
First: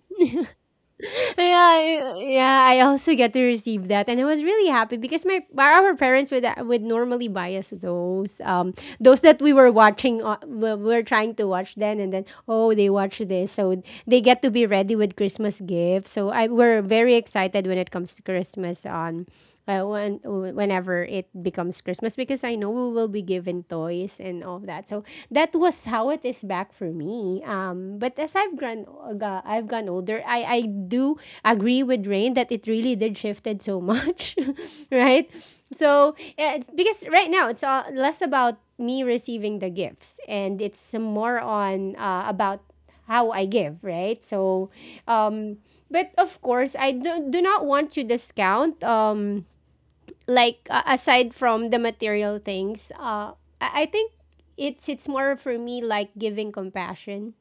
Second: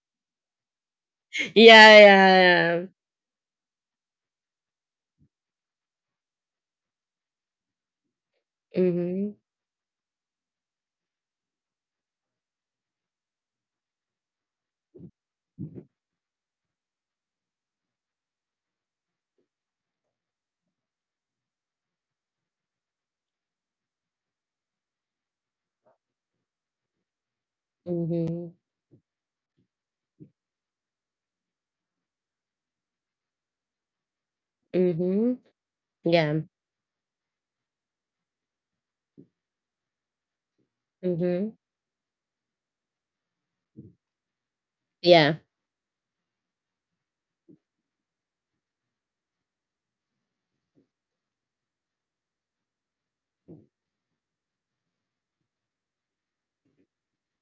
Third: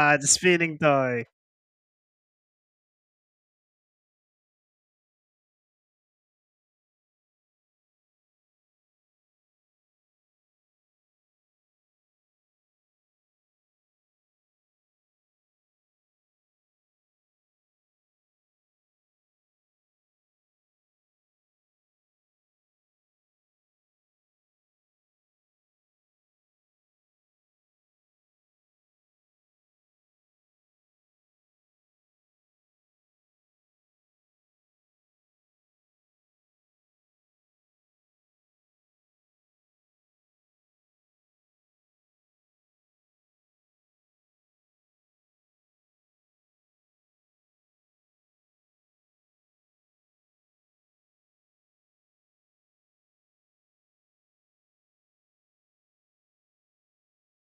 <laughs>
The spinning toy.
Yeah,
Yeah,
yeah,
yeah. I
yeah.
also get to receive that, and I was really happy because my our parents would normally buy us those
Mhm.
that we were watching we were trying to watch then, and then oh they watch this, so they get to be ready with Christmas gifts. So I we're very excited when it comes to Christmas on when, whenever it becomes Christmas because I know we will be given toys and all that. So that was how it is back for me. But as
Mhm.
I've grown, I've gone older, I do agree with Rain that it really did shifted so much, <laughs> right?
Mhm.
So
Yeah.
yeah, it's, because right now it's all less about me receiving the gifts and it's more
Mhm.
on about how I give, right? So,
Yeah.
um, but of course, do not want to discount like aside from the material things, I think it's more for me like giving compassion,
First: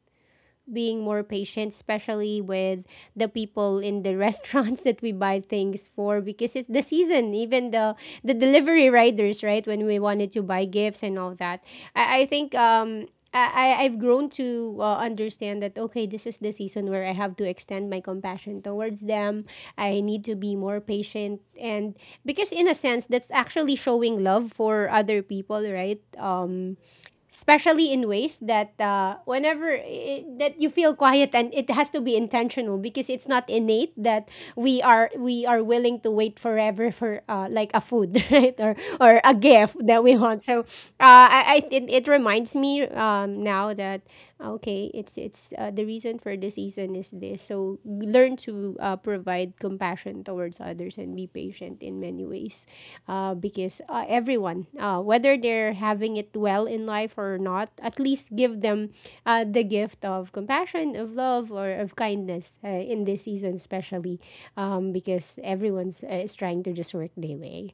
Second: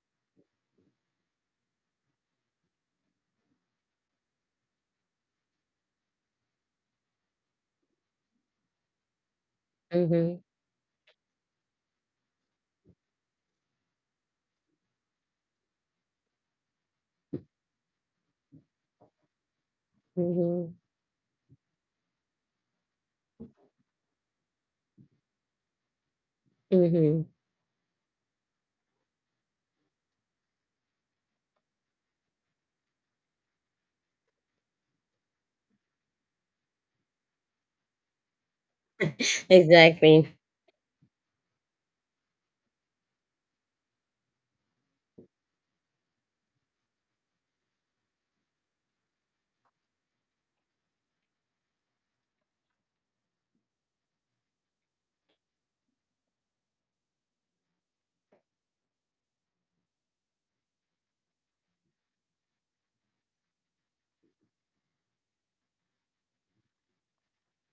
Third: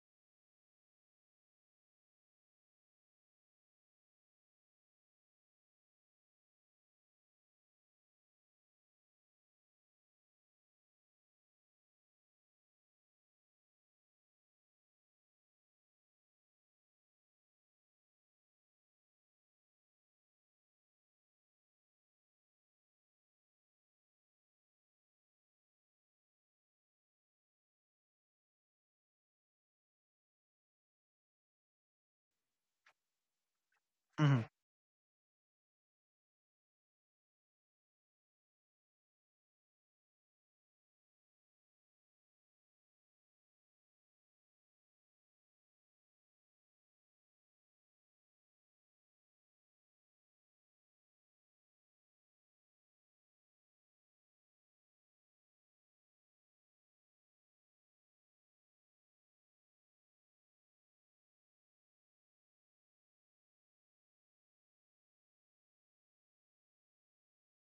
being more patient, especially with the people in the restaurants <laughs> that we buy things for because it's the season, even the delivery riders, right? When we wanted to
Mhm.
buy gifts and all that. I think I've grown to understand that okay, this is the season where I have to extend my compassion towards them. I need to be
Mhm.
more patient, and because in a sense, that's actually showing love for other people, right?
Mhm.
Especially in ways that whenever I that you feel quiet and it has to be intentional because it's not innate that
Mhm.
we are willing to wait forever for like a food <laughs> right, or a gift that we
Exactly.
want. So I it reminds me now that okay it's the reason for the season is this, so so learn to provide compassion towards others and be patient in many ways, because everyone, whether they're having it well in life or not, at least give them the gift of compassion, of love, or of kindness in this season, especially because everyone's is trying to just work their way.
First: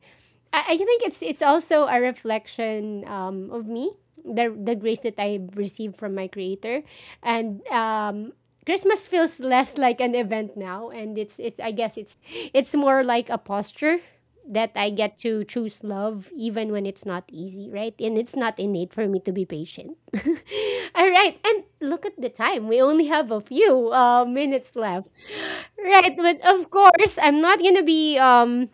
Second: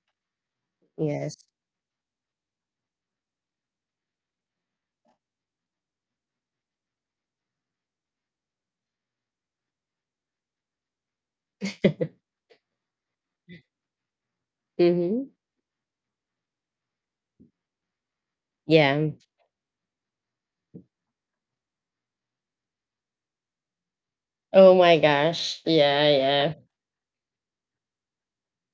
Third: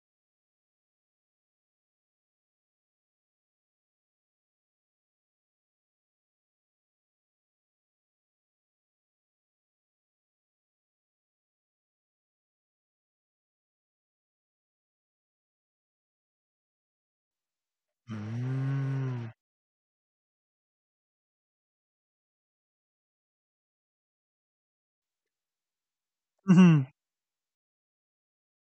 I think it's
Yes.
also a reflection of me, the grace that I received from my Creator, and Christmas feels less like an event now, and it's I guess
<laughs>
it's more like a posture that I get
Mhm.
to choose love even when it's not easy, right? And it's not innate for
Yeah.
me
Mm.
to be patient. <laughs> All right, and look at the time. We only have a few
Oh
minutes
my
left.
gosh. Yeah,
Right, but
yeah.
of
Mhm.
course, I'm not gonna be um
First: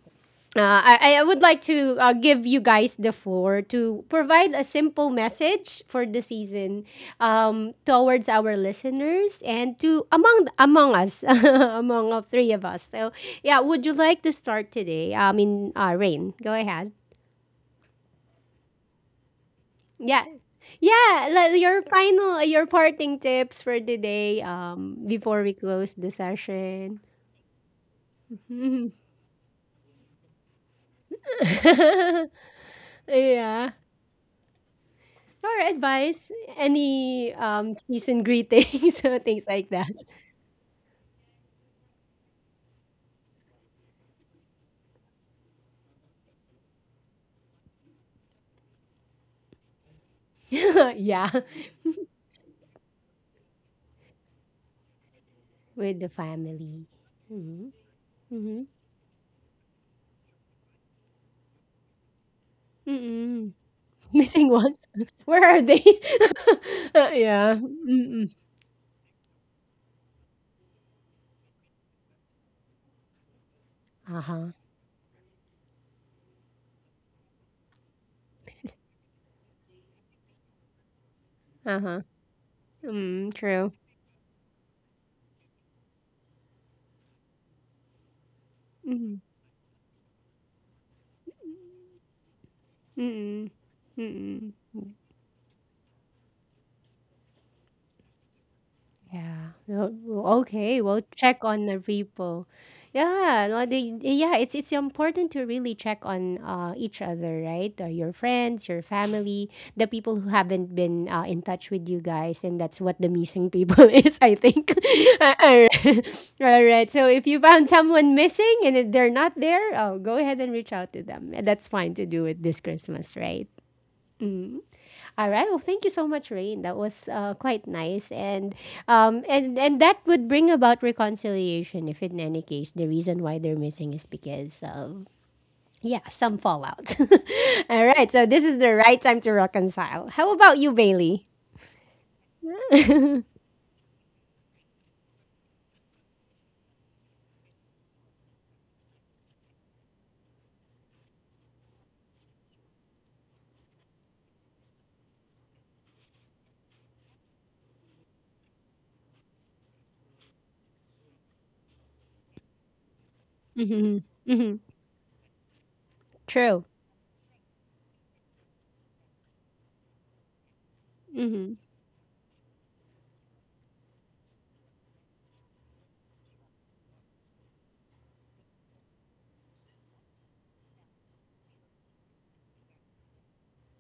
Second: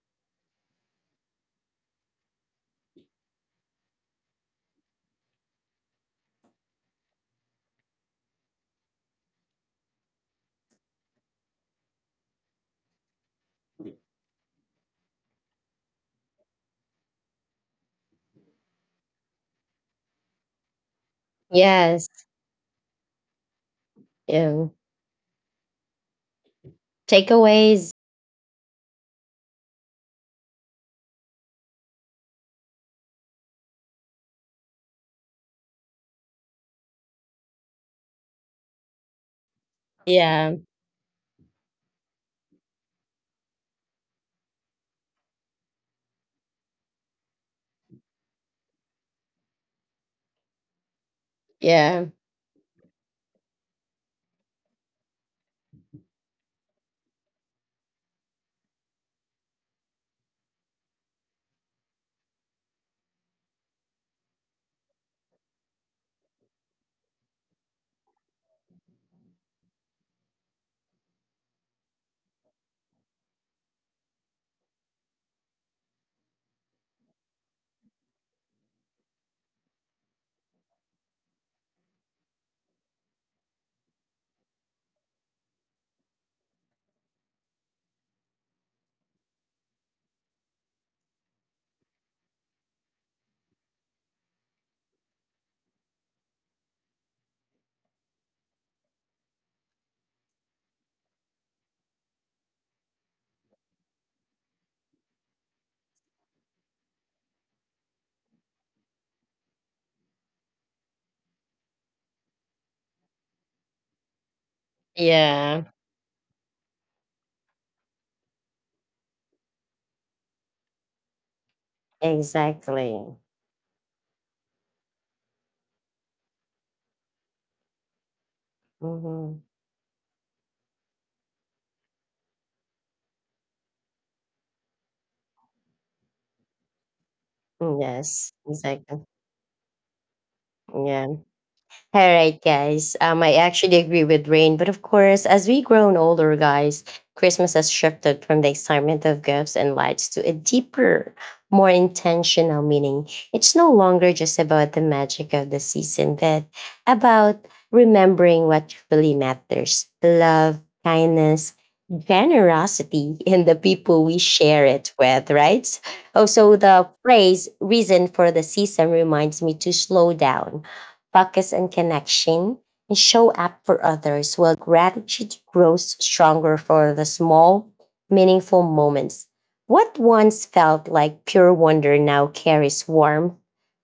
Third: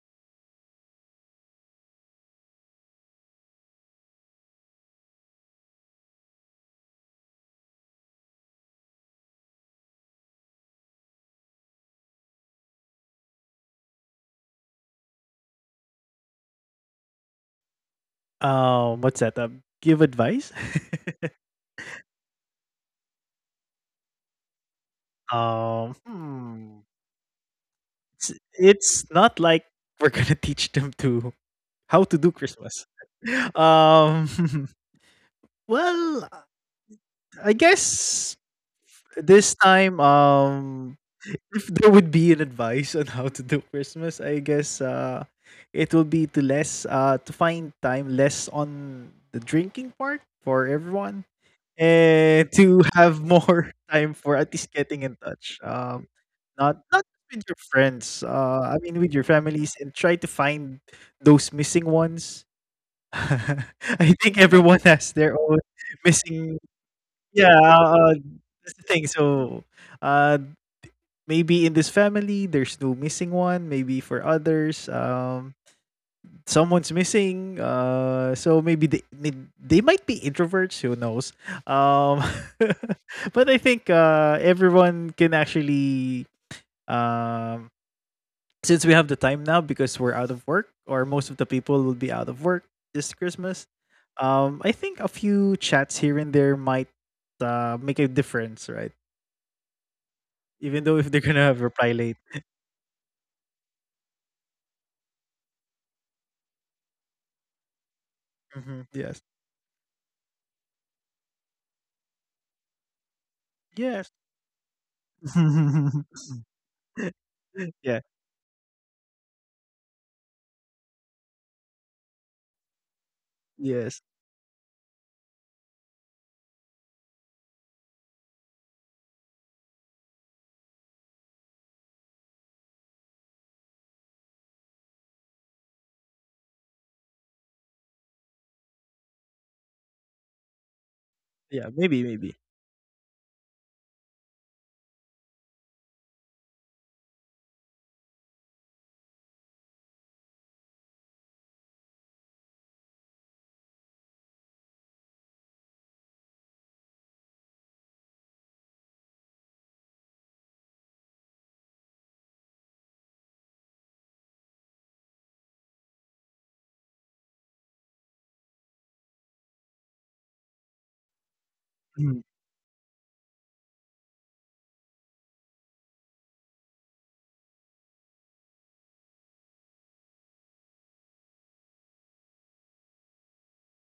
uh, I would like to give you guys the floor to provide a simple message for the season towards our listeners and to among us, <laughs> among all three of us. So, yeah, would you like to start today? I mean, Rain, go ahead.
What's that? Give
Yeah,
advice. <laughs>
yeah. Your
Yes.
final, your parting tips for today
Yeah.
before we
Um,
close the
hmm.
session.
Takeaways.
it's, it's not like we're gonna <laughs> teach them to how to do Christmas. <laughs>
Yeah.
Um, <laughs>
Or
well,
advice, any
I
season
guess
greetings, <laughs>
this
things like
time,
that.
Yeah.
if there would be an advice on how to do Christmas, I guess it will be to less to find time less on the drinking part for everyone
<laughs> Yeah,
Yeah.
and to have more <laughs> time for at least getting in touch. Um,
with the
not
family.
not with your
Mm-hmm.
friends.
Mm-hmm.
I mean with your families, and try to find those missing ones. <laughs>
Mm-mm.
I
<laughs>
think
Missing
everyone
ones.
has their
<laughs> Where
own
are they?
<laughs>
<laughs>
missing. Yeah,
Yeah. Mm-mm.
that's the thing. So uh, maybe in this family there's no missing one, maybe for
Uh huh.
others someone's missing. Uh, so maybe they might be introverts, who knows.
Uh huh.
um <laughs>
Mm,
but I
true.
think everyone can actually, um since we have the
Mm-hmm.
time now because we're out of work or most of the people will be out of work this
Mm-mm.
Christmas,
Mm-mm.
I think a few chats here and there might make a difference, right?
Yeah. No, well,
Even
okay.
though
We'll
if they're
check
gonna
on the
reply late.
repo. Yeah. No, they, yeah. It's important to really check on each other, right? Your friends,
Mhm,
your
yes,
family, the people who haven't been in touch with you guys, and that's what the missing people <laughs>
yes.
is, I think. <laughs> All
Yeah,
right.
<laughs>
<laughs> All right. So if you found
Yeah.
someone missing and if they're not there, oh, go ahead and reach out to them. That's fine to do it this
exactly.
Christmas, right?
Yes.
All right. Well, thank you so much, Rain. That was quite nice, and
Mhm.
and that would bring about reconciliation. If in any case the reason why they're missing is because of yeah some fallout. <laughs> All right. So
Yes,
this is the right
exactly.
time to reconcile. How about you,
Yeah. All
Bailey?
Yeah. Maybe. Maybe.
right, guys. I actually agree with Rain, but of course, as we grown older, guys, Christmas has shifted from the excitement of gifts and lights to a deeper, more intentional meaning. It's no longer just about the magic of the season, but about remembering what really matters: love, kindness, generosity, <laughs> and the people we
Mm-hmm. Mm-hmm.
share it with. Right. Also,
True.
the phrase "reason for the season" reminds me to slow down, focus
Mm-hmm.
on
Mhm.
connection, and show up for others, while gratitude grows stronger for the small, meaningful moments. What once felt like pure wonder now carries warmth,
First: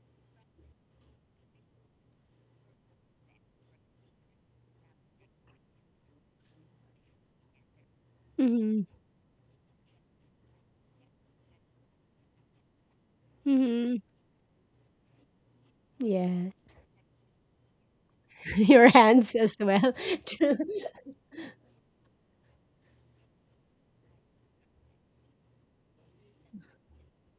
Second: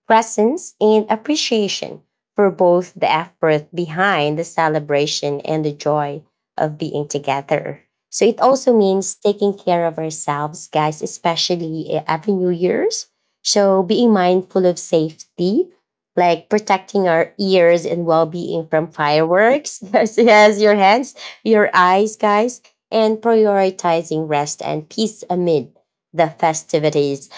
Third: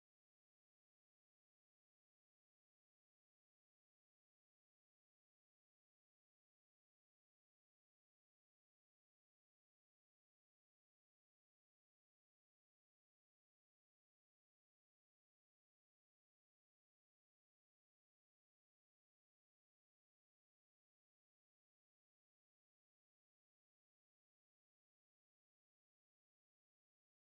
presence, and appreciation for both the effort behind the celebration and the joy of being together. So it also
Mm-hmm.
means taking care of ourselves, guys, especially every New Year's. So
Mm-hmm.
being mindful of safety,
Yeah.
like protecting our ears and
<laughs>
well-being
Your
from
hands as
fireworks.
well.
<laughs> Yes, yes,
<laughs>
your hands, your eyes, guys, and prioritizing rest and peace amid the festivities.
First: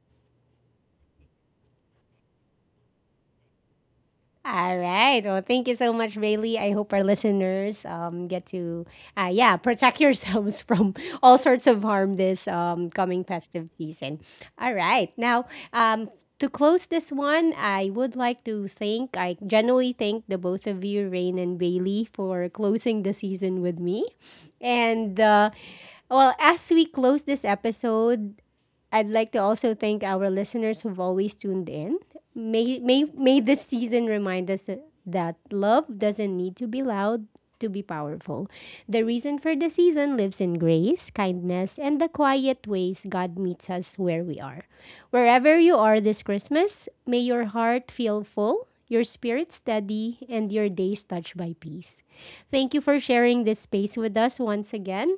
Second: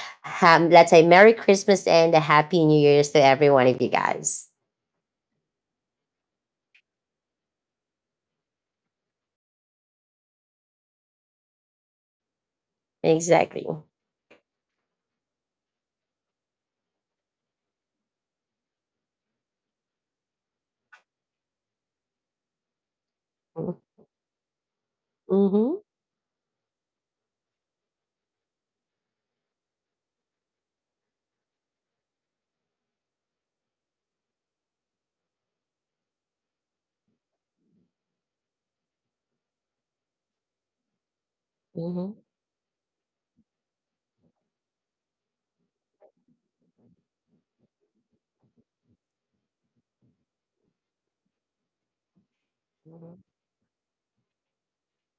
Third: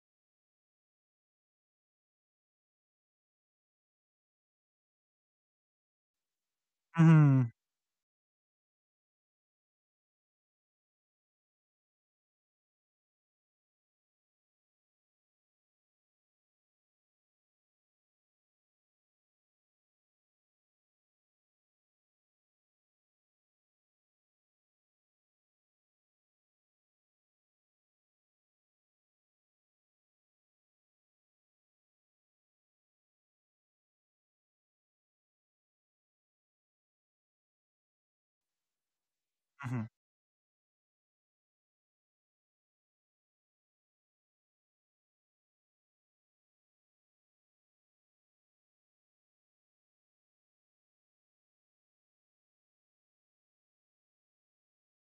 Let's say Merry Christmas and a Happy New Year's to every one of you guys.
All right. Well, thank you so much, Bailey. I hope our
Mhm.
listeners get to, yeah, protect yourselves <laughs> from all sorts of harm this coming
Exactly.
festive season. All right. Now, um, to close this one, I would like to thank, I generally thank the both of you, Rain and Bailey, for closing the season with
Mm-hmm.
me. And,
Mm-hmm.
well, as we close this episode, I'd like to also thank our listeners who've always tuned in. May this season remind us that love doesn't need to be loud to be powerful. The reason for the
Mhm.
season lives in grace, kindness, and the
Mm-hmm.
quiet ways God meets us where we are. Wherever you are this Christmas, may your heart feel full, your spirit steady, and your days touched by peace. Thank you for sharing this space with us once again.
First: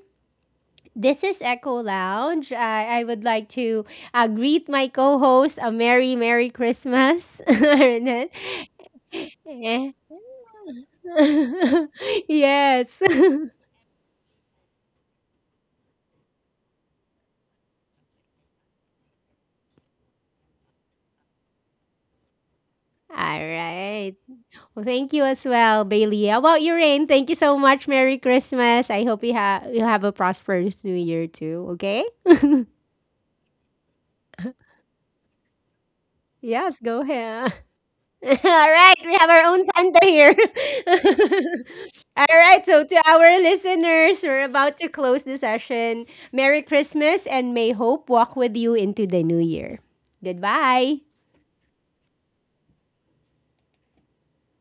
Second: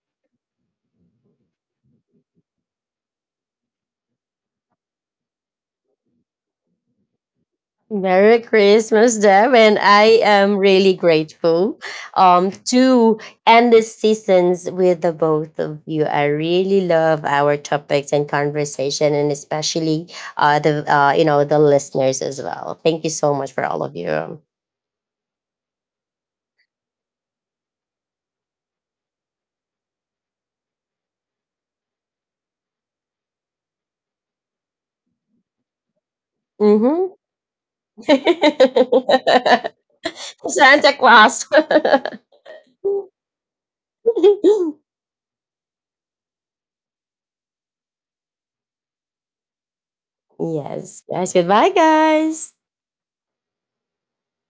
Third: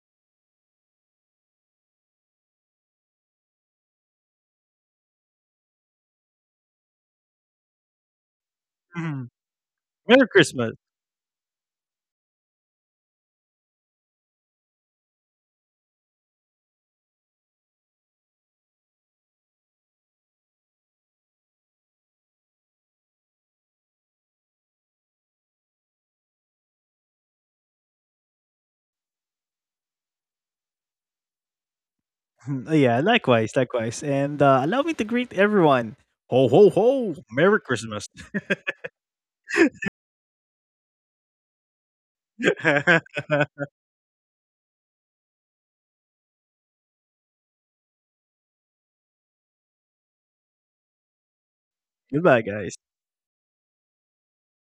This is Echo Lounge. I would like to greet my co host a Merry, Merry Christmas. <laughs> Arnett.
Merry Christmas,
Mhm.
Deb, and
Eh.
I
Merry
am
Christmas.
really grateful
<laughs> Yes. <laughs>
to
All
end the seasons with the both of you. I really love our topics and conversation, and especially the you know the listeners as well. Thank you so much for all of
right.
you.
Well, thank you as well, Bailey. How about you, Rain? Thank you so much. Merry Christmas. Have you have a prosperous new year too, okay?
<laughs> Yeah, likewise, likewise. And allow me to greet everyone. Ho, ho,
Yes, go
ho.
Mm-hmm.
ahead.
Merry
<laughs>
Christmas.
<laughs> All right, we have our own Santa here.
<laughs> Santa Claus.
<laughs> All right, so to our
<laughs>
listeners, we're about to close the session. Merry Christmas and may hope walk with you into the new year.
<laughs>
Goodbye.
Yes, guys. Goodbye,
Goodbye,
guys.
guys.